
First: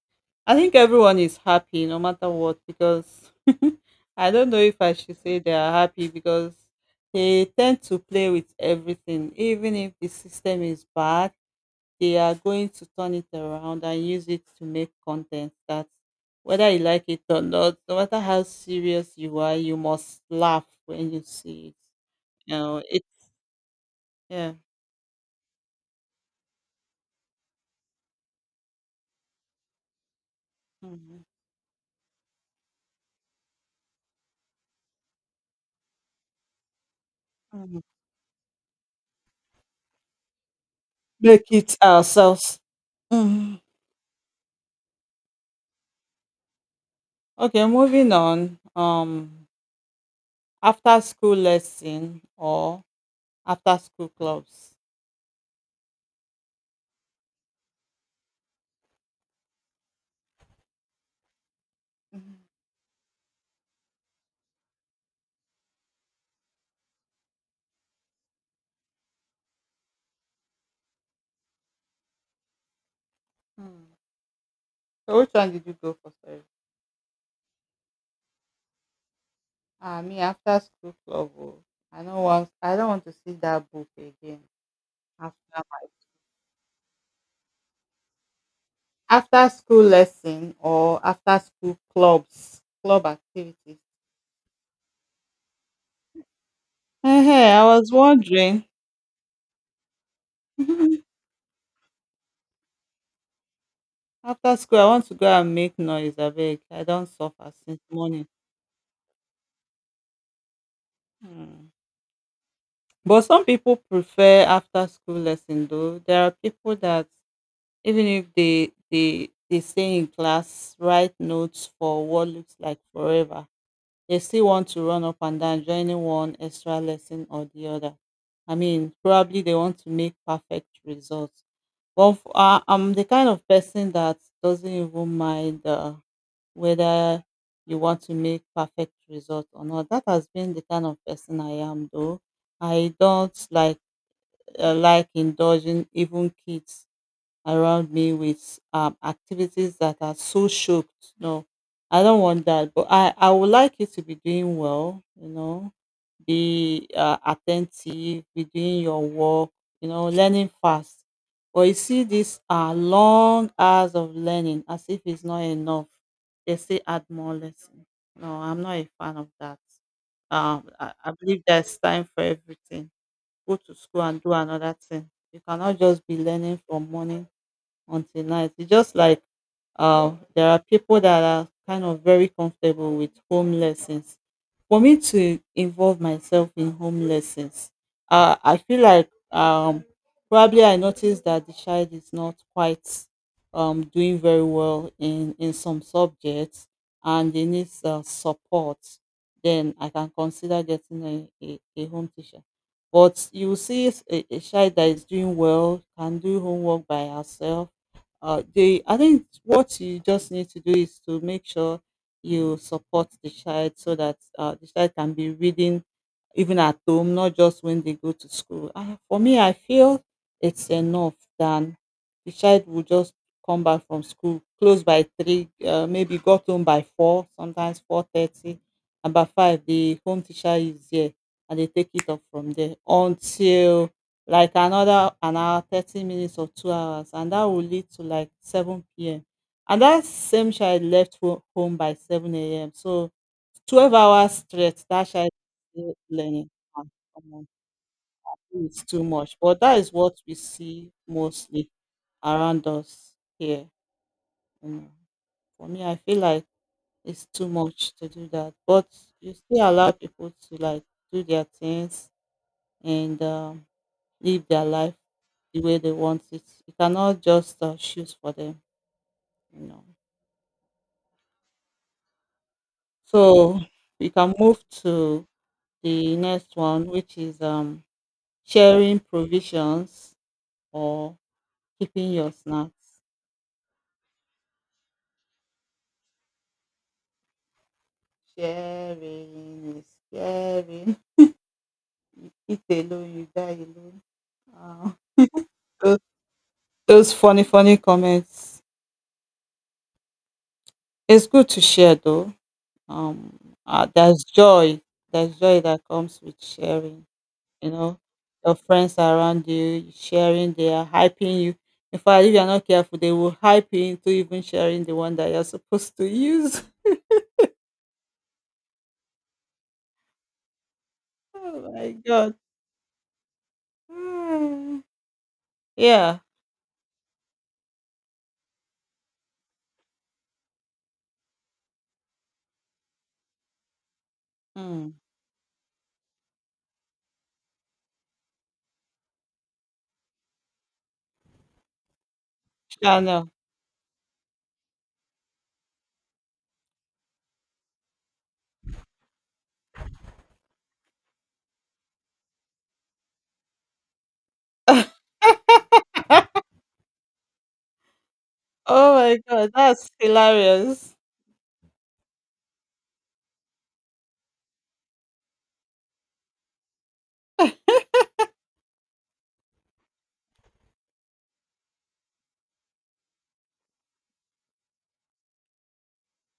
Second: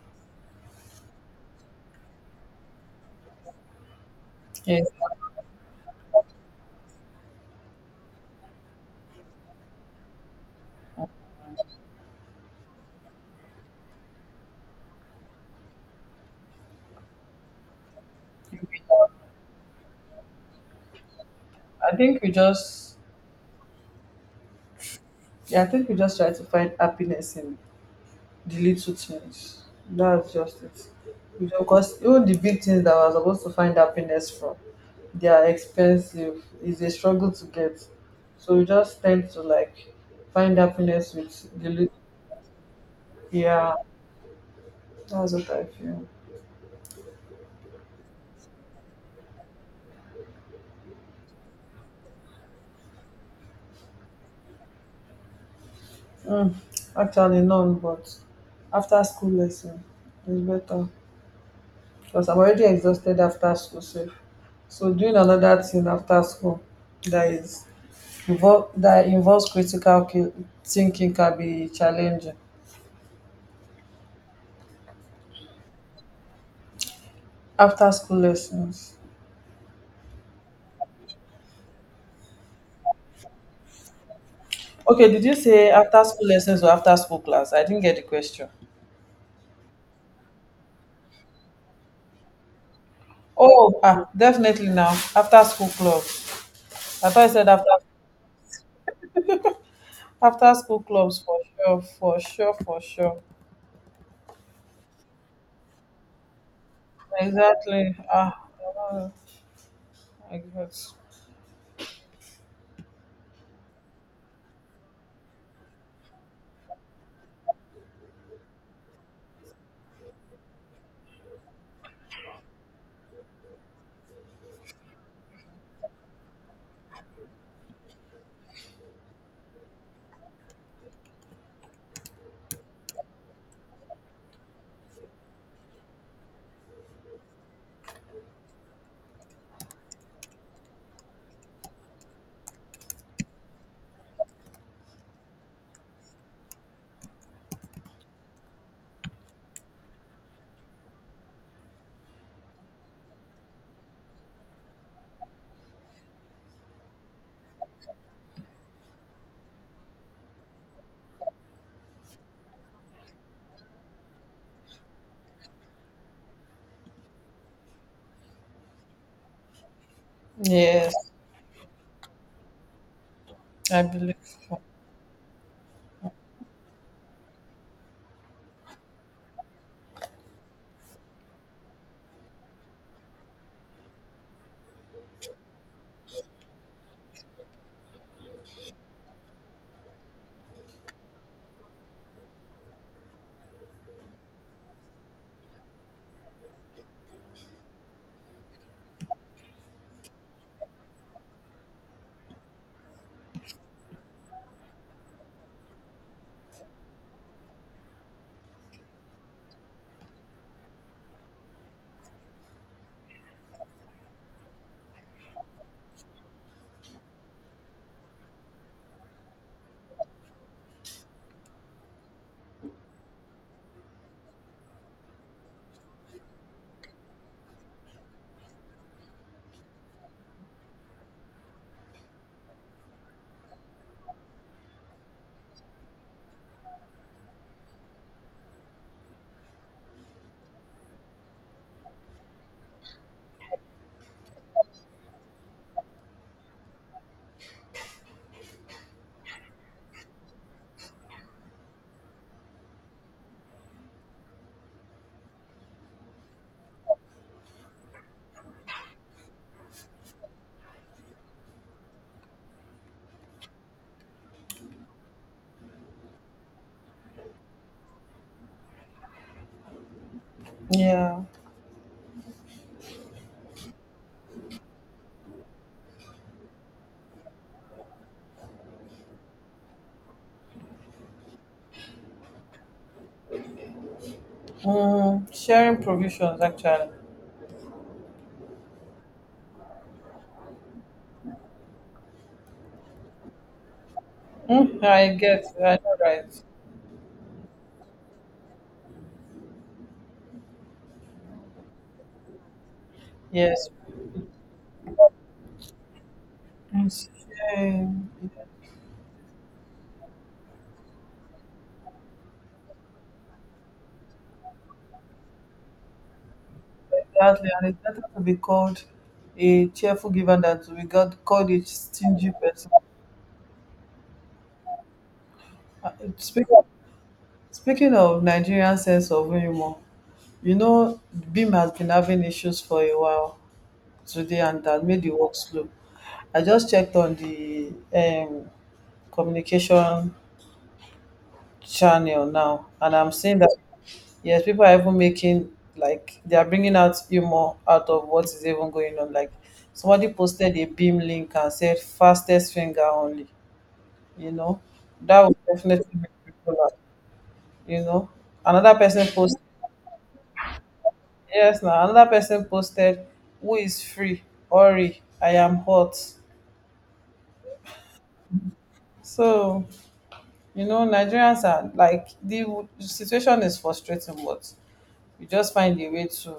A: I think everyone is happy no matter what. Because (laughs) I don't know if
B: Yes.
A: I should say they are happy because they tend to play with everything, even if the system is bad, they are going to turn it around and use it to make content that whether you like it or not, no matter how serious you are, you must laugh when you see it.
B: I think we
A: You know,
B: just
A: it, yeah.
B: Yeah, I think we just try to find happiness in the little things. That's just it. Because even the big things that we're supposed to find happiness from, they are expensive. It's a struggle to
A: Mhm.
B: get. So we just tend to like find happiness
A: Make
B: with the
A: it
B: little.
A: ourselves. Mhm.
B: Yeah, that's what I feel.
A: Okay, moving on. After school lesson or after school clubs.
B: Mm, Actually, none, but after school lesson is better, because I'm
A: Mhm.
B: already exhausted after school. So, doing another thing after school that is that involves critical thinking can be challenging.
A: Hmm. So which one did you go for? Sorry.
B: After school lessons.
A: Me after school club. Oh, I don't want to see that book again.
B: Okay, did you
A: After
B: say after school lessons or after school class? I didn't get the question.
A: After school lesson or after school clubs, club activities.
B: Oh, definitely now after school club. I thought I said
A: Hey, I
B: after
A: was wondering.
B: after school clubs,
A: (laughs)
B: for sure, for sure, for sure.
A: After school, I want to go and make noise. I beg. I don't suffer since
B: Exactly.
A: morning.
B: Uh, I guess.
A: Hmm. But some people prefer after school lesson though. There are people that even if they stay in class, write notes for what looks like forever, they still want to run up and down joining one extra lesson or the other. I mean, probably they want to make perfect results. But I'm the kind of person that doesn't even mind whether you want to make perfect results or not. That has been the kind of person I am though. I don't like indulging even kids around me with activities that are so shocked. No, I don't want that. But I would like you to be doing well, you know, be attentive, be doing your work, you know, learning fast. But you see, these are long hours of learning as if it's not enough. They say add more lessons. No, I'm not a fan of that. Um, I,
B: Yes,
A: I believe there's time for everything. Go to
B: I
A: school
B: believe
A: and do
B: so.
A: another thing. You cannot just be learning from morning until night. It's just like there are people that are kind of very comfortable with home lessons. For me to involve myself in home lessons, I feel like probably I noticed that the child is not quite doing very well in some subjects and they need support. Then I can consider getting a home teacher. But you see a child that is doing well, can do homework by herself. They I think what you just need to do is to make sure you support the child so that the child can be reading even at home, not just when they go to school. For me, I feel it's enough than the child will just come back from school close by three, maybe got home by four, sometimes 4:30, and by five the home teacher is there and they take it up from there until like another an hour, 30 minutes or 2 hours, and that will lead to like 7 p.m. And that same child left home by 7 a.m. So 12 hours straight, that child is still learning. Ah, come on, it's too much. But that is what we see mostly around us here. You know. For me, I feel like it's too much to do that. But you still allow people to like do their things and live their life the way they want it. You cannot just choose for them, you know.
B: Yeah.
A: So we can move to the next one, which is sharing provisions or keeping your snacks.
B: Sharing provisions, actually.
A: Sharing is caring. Eat alone, you die alone. Uh,
B: I get. I know,
A: those,
B: right?
A: those funny, funny comments. It's good to share though. Um,
B: Yes.
A: there's joy. There's joy that comes with sharing
B: It's
A: you know,
B: shame.
A: your friends around you sharing, they are hyping you. In fact, if you're not careful, they will hype you into even sharing the one that you're supposed to use.
B: Exactly. And it's better to be called a cheerful giver than to be
A: (laughs)
B: called a
A: Oh my
B: stingy
A: god.
B: person.
A: (sighs) Hmm.
B: Uh,
A: Yeah.
B: Speaking speaking of Nigerian sense of humor, you know, Beam has been having issues for a while today, and that
A: Mm.
B: made the work slow. I just checked on the communication channel now, and I'm
A: I
B: seeing that. Yes, people are even making like they are bringing out humor out of what is even going on. Like somebody posted a beam link and said fastest finger only. You know,
A: (laughs)
B: that would definitely make people laugh. You know, Another
A: Oh
B: person
A: my
B: posted.
A: god, that's hilarious.
B: Yes, now another person posted: who is free. Ori, I am hot. So, Nigerians are like the situation is frustrating, but we just find a way to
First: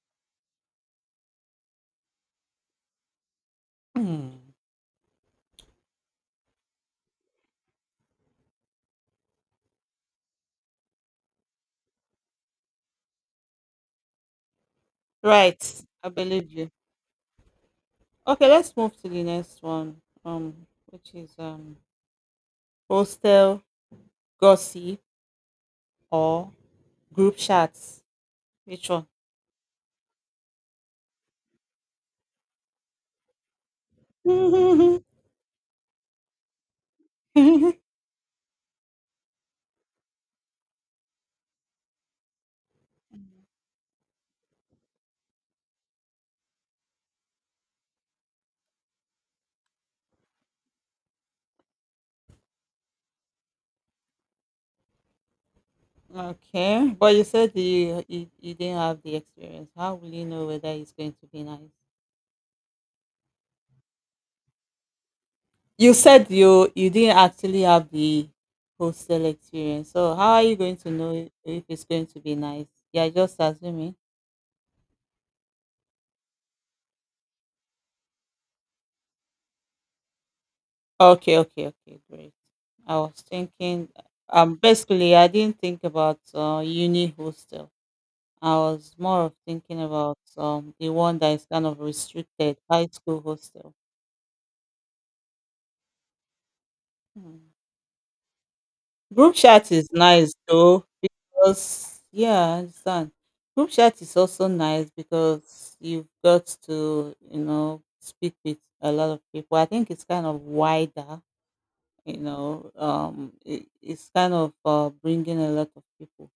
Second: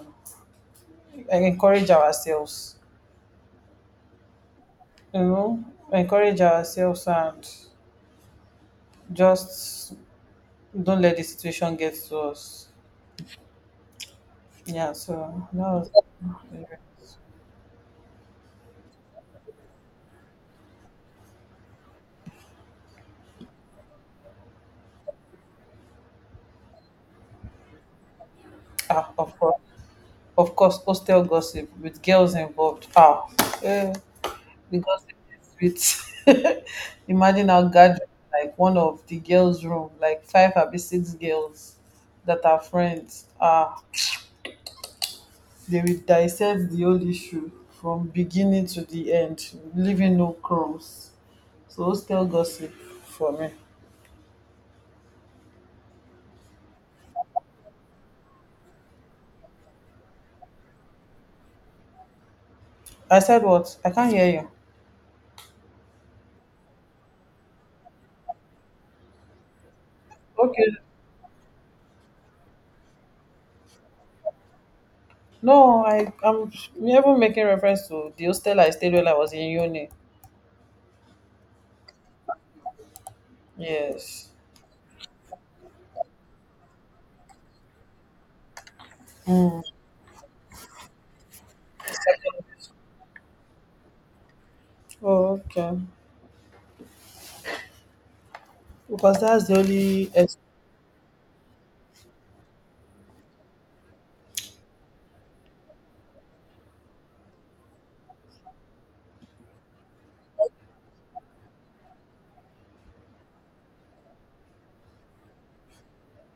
B: encourage ourselves.
A: Hmm.
B: you know Encourage ourselves, and just don't let the situation get to us. Yeah, so that
A: Right.
B: was
A: I believe you. Okay, let's move to the next one. Which is hostel gossip or group chats. Which one?
B: ah of course of course hostel gossip with girls involved, eh, the gossip is sweet. (laughs) Imagine our
A: (laughs)
B: gathering like one of the girls room, like five or six girls that are friends, they will dissect the whole issue from beginning to the end, leaving no crumbs. So, hostel gossip for me.
A: Okay, but you said you didn't have the experience. How will you know whether it's going to be nice?
B: I said what? I can't hear you.
A: You said you didn't actually have the hostel experience. So how are you going
B: Okay.
A: to know if it's going to be nice? You're just assuming.
B: No, I'm never making reference to the hostel I stayed when I was in uni.
A: Okay, okay, okay, great. I was thinking,
B: Yes.
A: basically, I didn't think about uni hostel. I was more of
B: Mm.
A: thinking about the one that is kind of restricted, high school hostel.
B: Oh, okay.
A: Hmm.
B: Because
A: Group
B: that's the
A: chat is
B: only.
A: nice
B: Ex-
A: though because yeah, I understand. Group chat is also nice because you've got to, you know, speak with a lot of people. I think it's kind of wider, you know, it's kind of bringing a lot of people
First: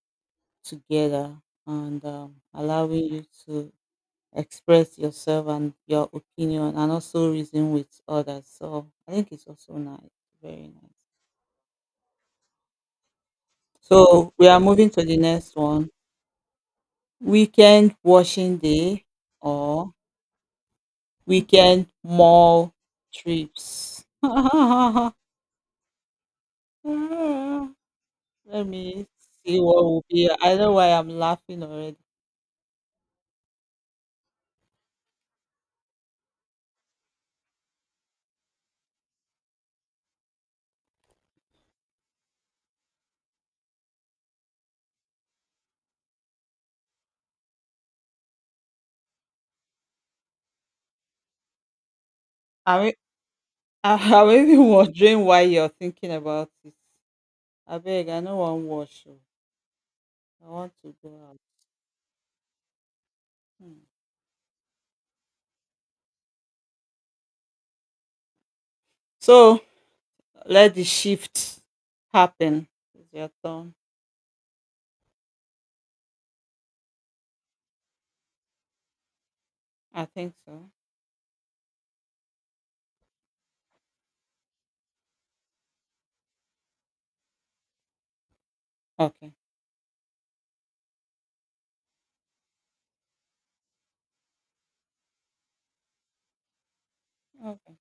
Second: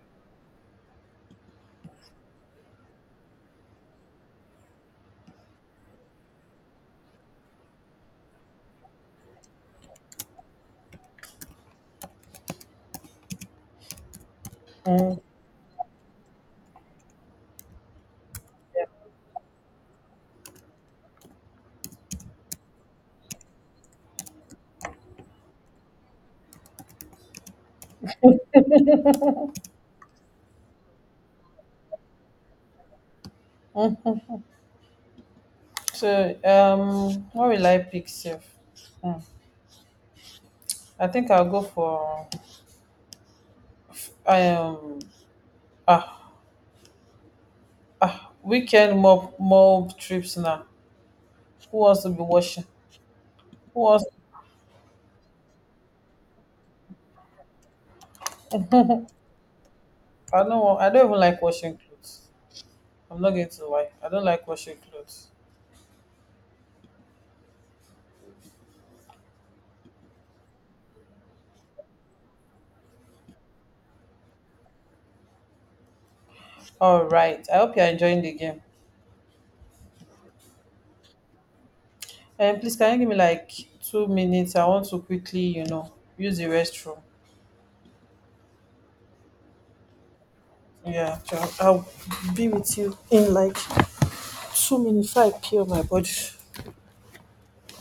A: together and allowing you to express yourself and your opinion and also reason with others. So I think it's also nice, very nice. So we are moving to the
B: Mm.
A: next one. Weekend washing
B: Yeah.
A: day or weekend mall trips? (laughs) Let me see what will be. I know why I'm laughing already.
B: So, what will I pick, safe? Mm. I think I'll go for I ah weekend mob trips now. Who wants to be washing?
A: I mean,
B: Who wants?
A: (laughs) I'm even wondering why you're thinking about it. I beg, I no wan wash. Oh.
B: I
A: I
B: don't.
A: want
B: Want, I
A: to
B: don't
A: go
B: even
A: out.
B: like washing clothes. I'm not going to
A: Hmm.
B: lie. I don't like washing clothes.
A: So let the shift happen. It's your turn.
B: All right. I hope you're enjoying the game.
A: I think so.
B: And please, can you give me like 2 minutes? I want to quickly, use the restroom.
A: Okay.
B: Yeah, sure. I'll be with you in like 2 minutes. So I peel my body.
A: Okay.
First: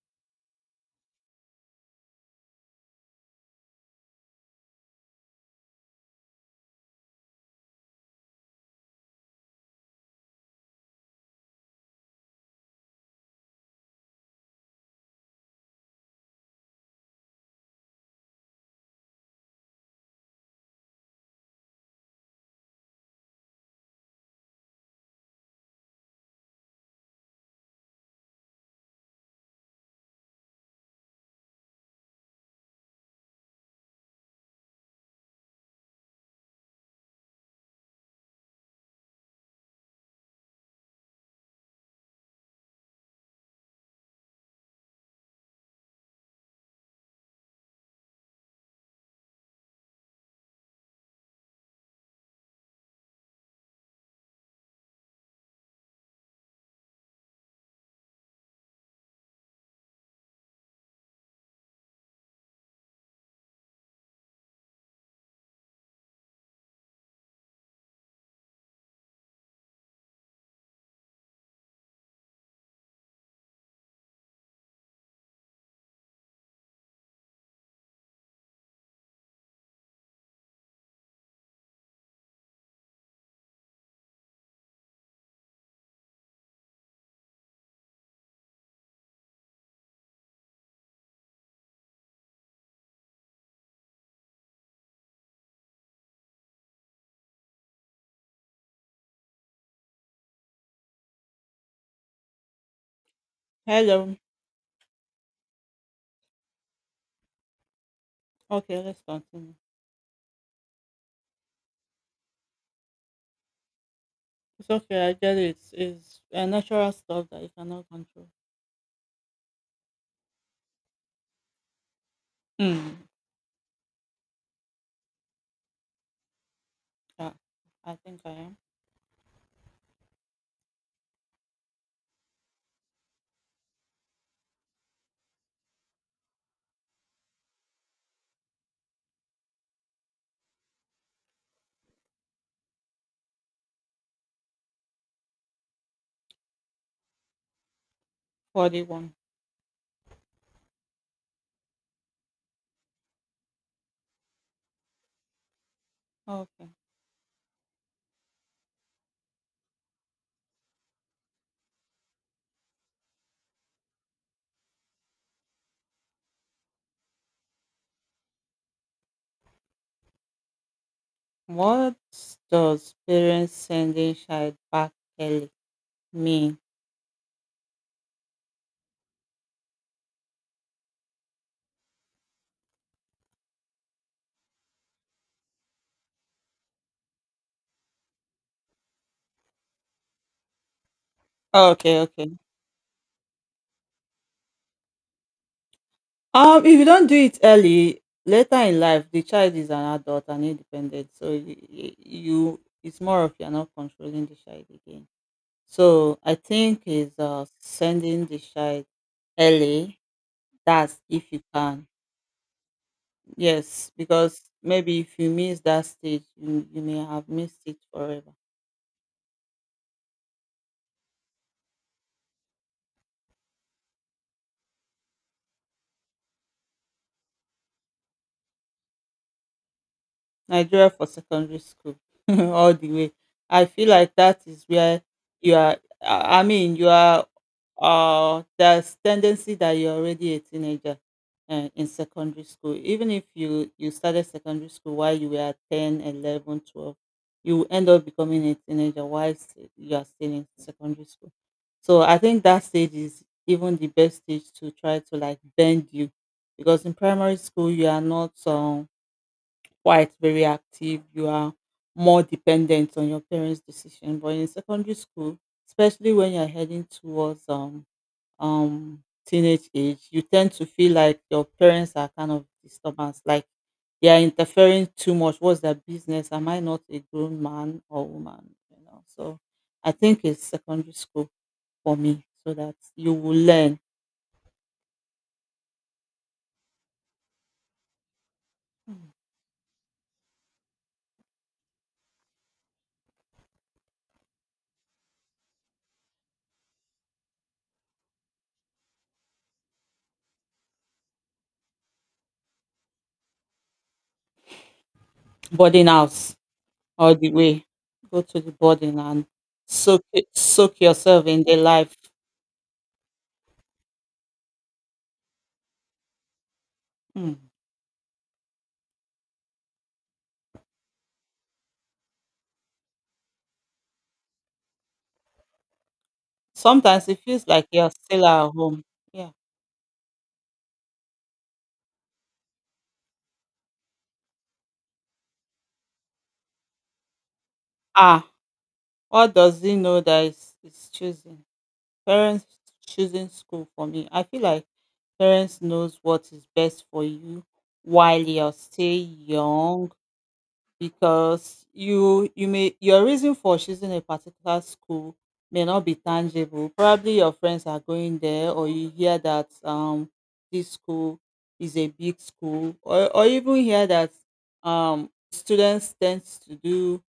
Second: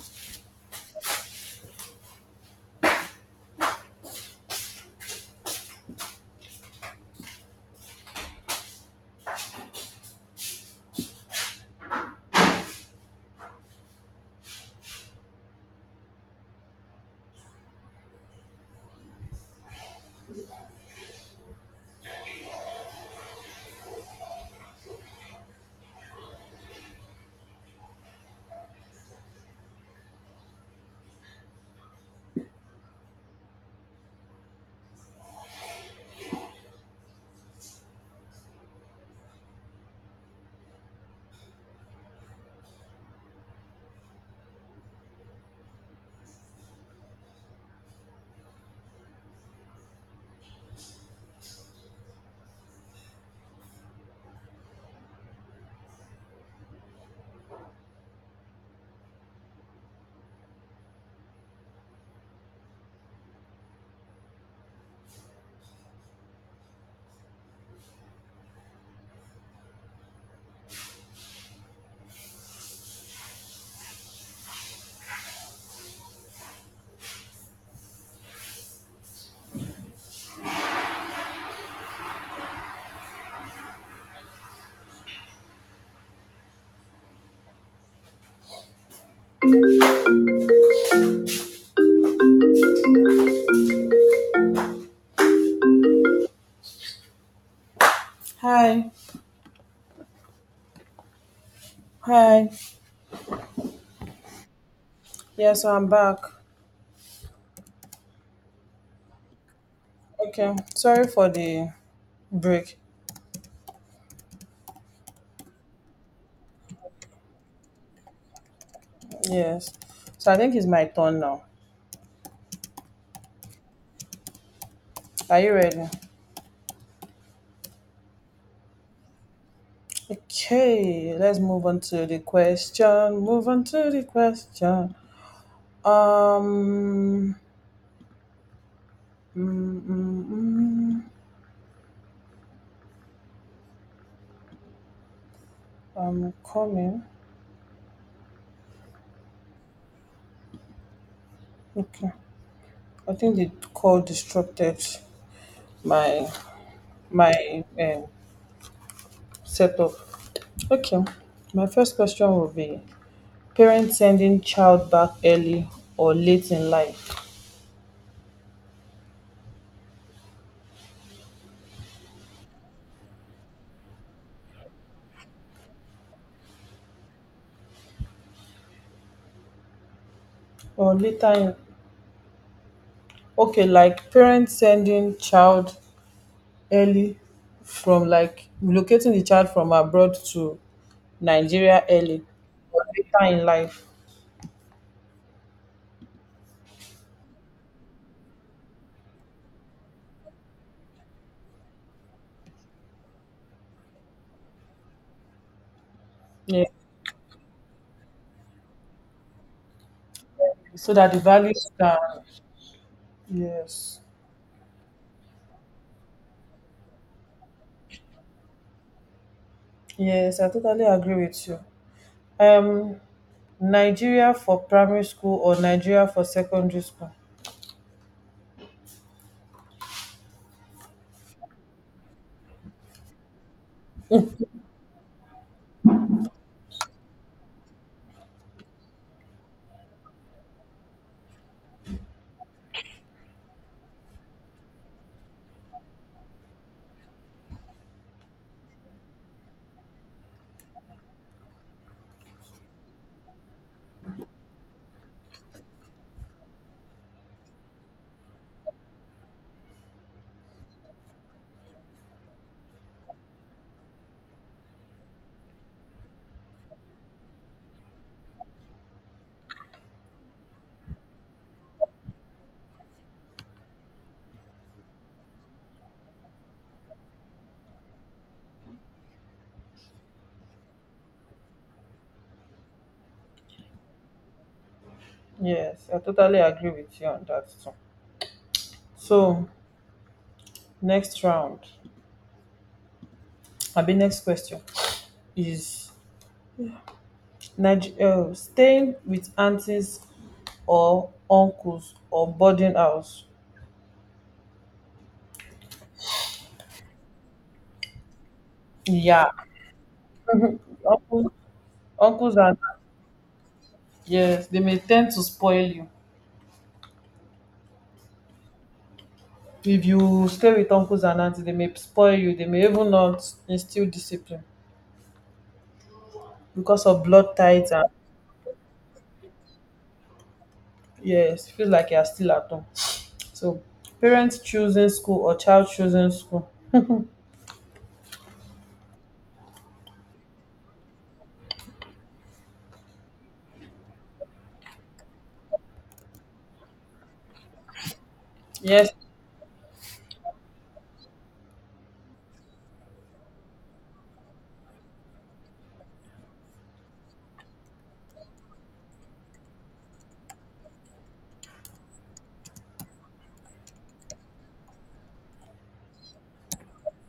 B: Hi, hi.
A: Hello.
B: Yeah, so I'm back.
A: Okay, let's continue.
B: Okay. Sorry for the break.
A: It's okay, I get it. It's a natural stuff that you cannot control.
B: Yes. So I think it's my turn now.
A: Hmm.
B: Are you ready?
A: Yeah, I think I am
B: Okay, let's move on to the question. Move on to the question. Um, mm, mm, mm, I'm coming.
A: 41.
B: Okay, I think the call disrupted my
A: Okay.
B: my setup. Okay, my first question will be: parents sending child back early or late in life
A: What does parents sending child back early mean?
B: or later in, okay, like, parents sending child early, from like relocating the child from abroad to Nigeria
A: Okay,
B: early
A: okay.
B: or later in life.
A: If you don't do it early, later in life, the child is an adult and independent. So it's more of you're not controlling the child again. So I
B: Yeah.
A: think is sending the child early.
B: So
A: That's
B: that the
A: if you
B: values
A: can.
B: can.
A: Yes,
B: Yes.
A: because maybe if you miss that stage, you may have missed it forever.
B: Yes, I totally agree with you. Um Nigeria for primary school or Nigeria for secondary school.
A: Nigeria for secondary school (laughs) all the way. I feel like that is where you are. I mean, you are. There's tendency that you're already a teenager in secondary school. Even if you started secondary school while you were 10, 11, 12, you end up becoming a teenager while you are still in secondary school. So I think that stage is even the best stage to try to like bend you, because in primary school you are not quite very active, you are more dependent on your parents' decision. But in secondary school, especially when you're heading towards teenage age, you tend to feel like your parents are kind of disturbance, like they are interfering too much. What's their business? Am I not a grown man or woman? You know, so I think it's secondary school for me, so that you will learn
B: Yes, I totally agree with you on that too. So, next round, I mean next question is staying with aunties or uncles or boarding house.
A: boarding house all the way. Go to the boarding and
B: Yeah,
A: soak it, soak yourself
B: uncles,
A: in the life.
B: uncles and yes, they may tend to spoil you.
A: Hmm.
B: If you stay with uncles and aunties, they may spoil you. They may even not instill discipline because of
A: Sometimes it
B: blood
A: feels like
B: ties, and
A: you're still at home. Yeah.
B: yes, it feels like you are still at home. So, parents choosing school or child choosing school.
A: Ah, what does he know that is choosing? Parents choosing school for me. I feel like parents knows what is best for you while you're
B: Yes,
A: still young, because your reason for choosing a particular school may not be tangible. Probably your friends are going there, or you hear that this school is a big school, or even hear that students tend to do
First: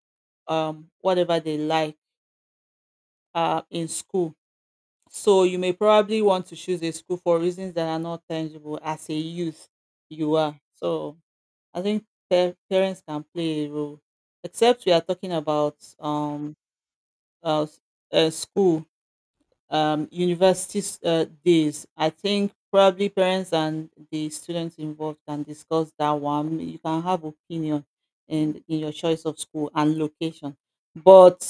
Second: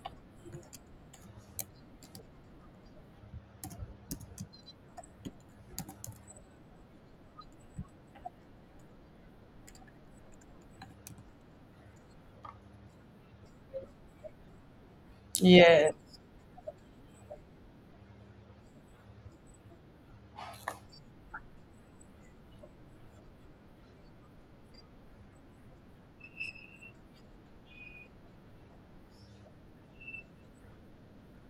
A: whatever they like in school. So you may probably want to choose a school for reasons that are not tangible as a youth you are. So I think parents can play a role, except we are talking about
B: yes.
A: uh, s- school university days. I think probably parents and the students involved can discuss that one. You can have opinion in your choice of school and location, but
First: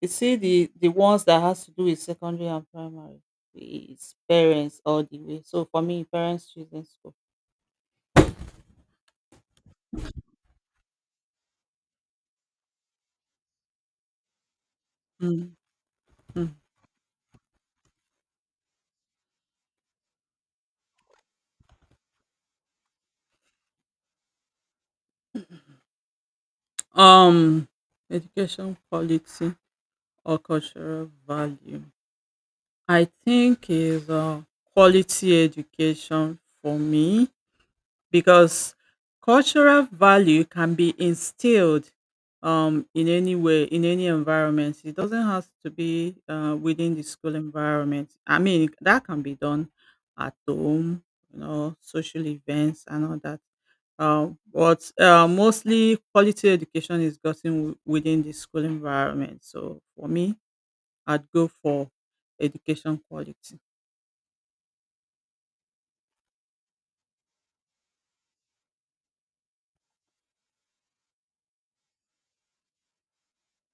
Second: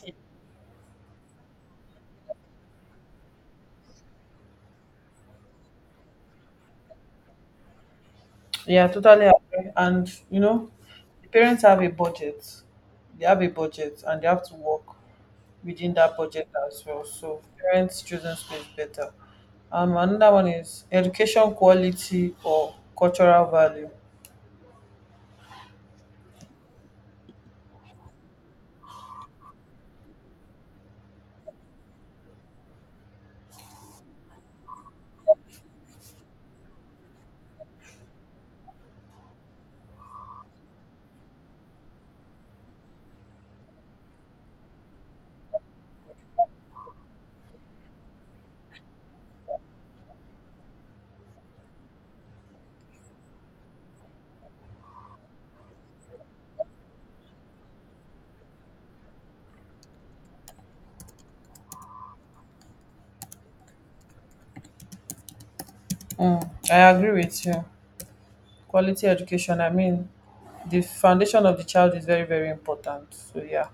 A: you see the ones that has to do with secondary and primary is parents all the way. So for me, parents choosing school.
B: Yeah, totally agree. And the parents have a budget. They have a budget, and they have to work within that budget
A: Mm.
B: as well. So parents choosing school is better. Another one is education quality or cultural value.
A: Um, Education quality or cultural value. I think is quality education for me because cultural value can be instilled, in any way, in any environment. It doesn't have to be within the school environment. I mean, that can be done at home, you know, social events and all that. Uh, but mostly quality education is gotten within the school environment. So for me, I'd go for education quality.
B: I agree with you. Quality education, I mean, the foundation of the child is very, very important. So yeah.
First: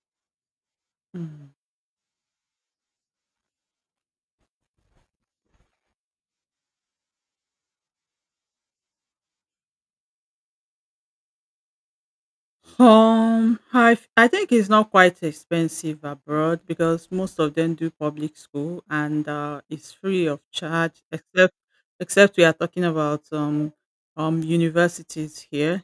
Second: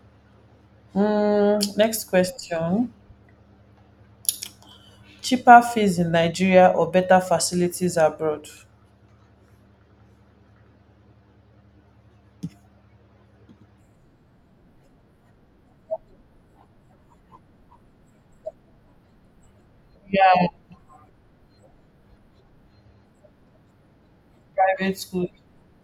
A: Hmm.
B: Next question. Cheaper fees in Nigeria or better facilities abroad?
A: I think it's not quite expensive abroad because most of them do public school and it's free of
B: Yeah,
A: charge, except. Except we are talking about
B: private school.
A: universities here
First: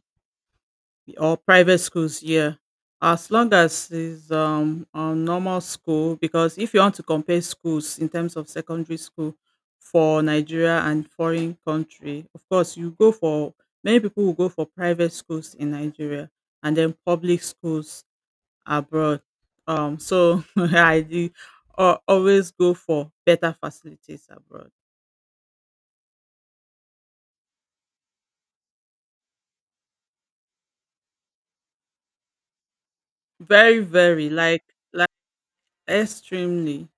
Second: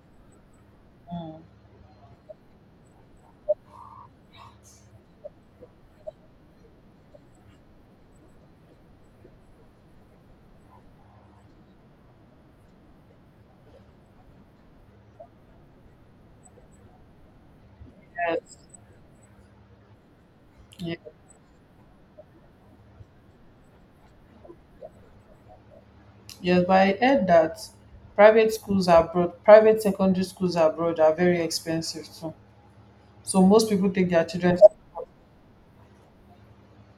A: or
B: Mm,
A: private schools, yeah, as long as it's a normal school, because if you want to compare schools in terms of secondary school for Nigeria and foreign country, of course you go for. Many people will go for private schools in Nigeria and then public schools
B: Yes,
A: abroad. So (laughs) I
B: yes,
A: do always go for better facilities abroad.
B: yes, but I heard that private schools abroad, private secondary schools abroad, are very expensive too. So most
A: Very,
B: people take their
A: very,
B: children.
A: like extremely.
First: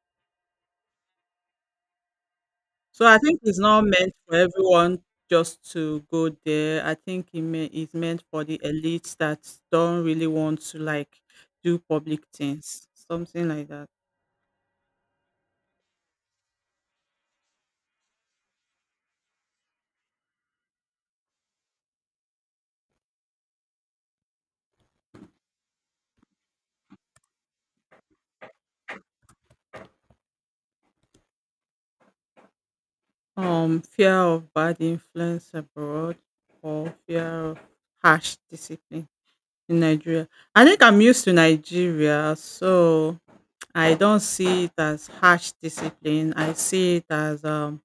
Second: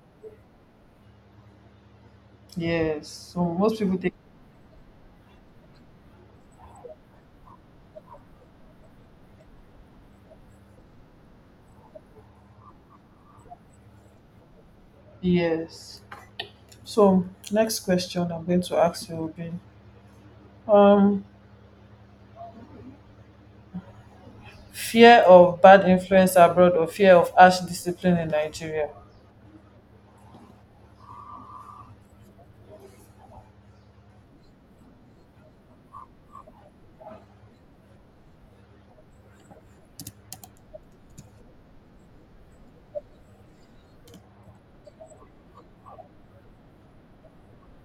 A: So
B: Yes,
A: I think
B: so
A: it's
B: most
A: not
B: people
A: meant
B: take.
A: for everyone just to go there. I think it's meant for the elites that don't really want to like do public things, something like that.
B: Yes. So next question I'm going to ask you will be um fear of bad influence abroad or fear of harsh discipline in Nigeria.
A: Fear of bad influence abroad or fear of harsh discipline in Nigeria. I think I'm used to Nigeria, so I don't see it as harsh discipline. I see it as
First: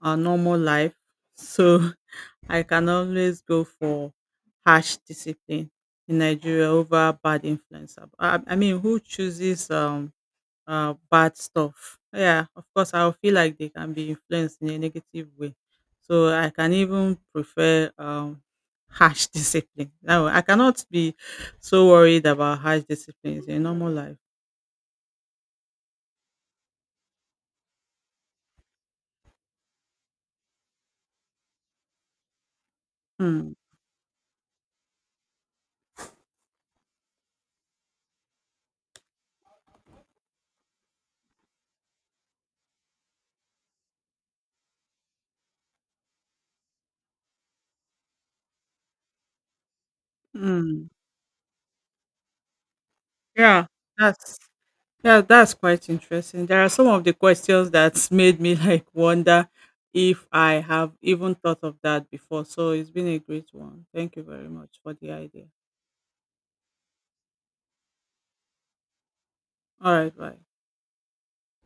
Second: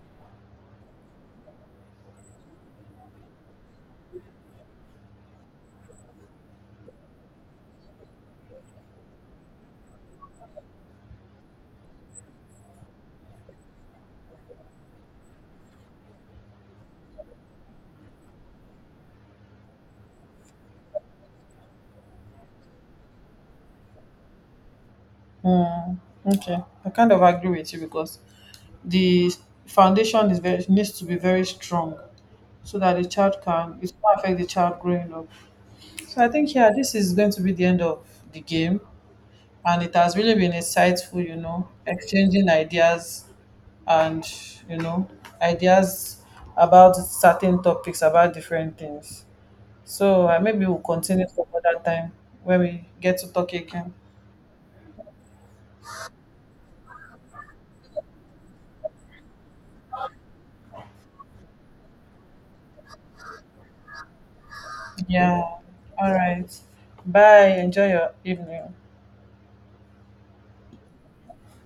A: a normal life. So I can always go for harsh discipline in Nigeria over bad influence. I mean, who chooses bad stuff? Yeah, of course, I'll feel like they can be influenced in a negative way. So I can even prefer harsh (laughs) discipline. Now I cannot be so worried about harsh disciplines in normal life.
B: Hmm. Okay, I kind of agree with you, because the foundation is very, needs to be very strong, so that the child
A: Hmm.
B: can it will not affect the child growing up. So I think, yeah, this is going to be the end of the game, and it has really been insightful. Exchanging ideas, and you know ideas about certain topics about different things. So maybe we'll
A: Hmm.
B: continue some other time when we get to talk
A: Yeah,
B: again.
A: that's Yeah, that's quite interesting. There are some of the questions that's made me (laughs) like wonder if I have even thought of that before. So it's been a great one. Thank you very much for the
B: Yeah.
A: idea.
B: All right. Bye. Enjoy your evening.
A: All right, bye.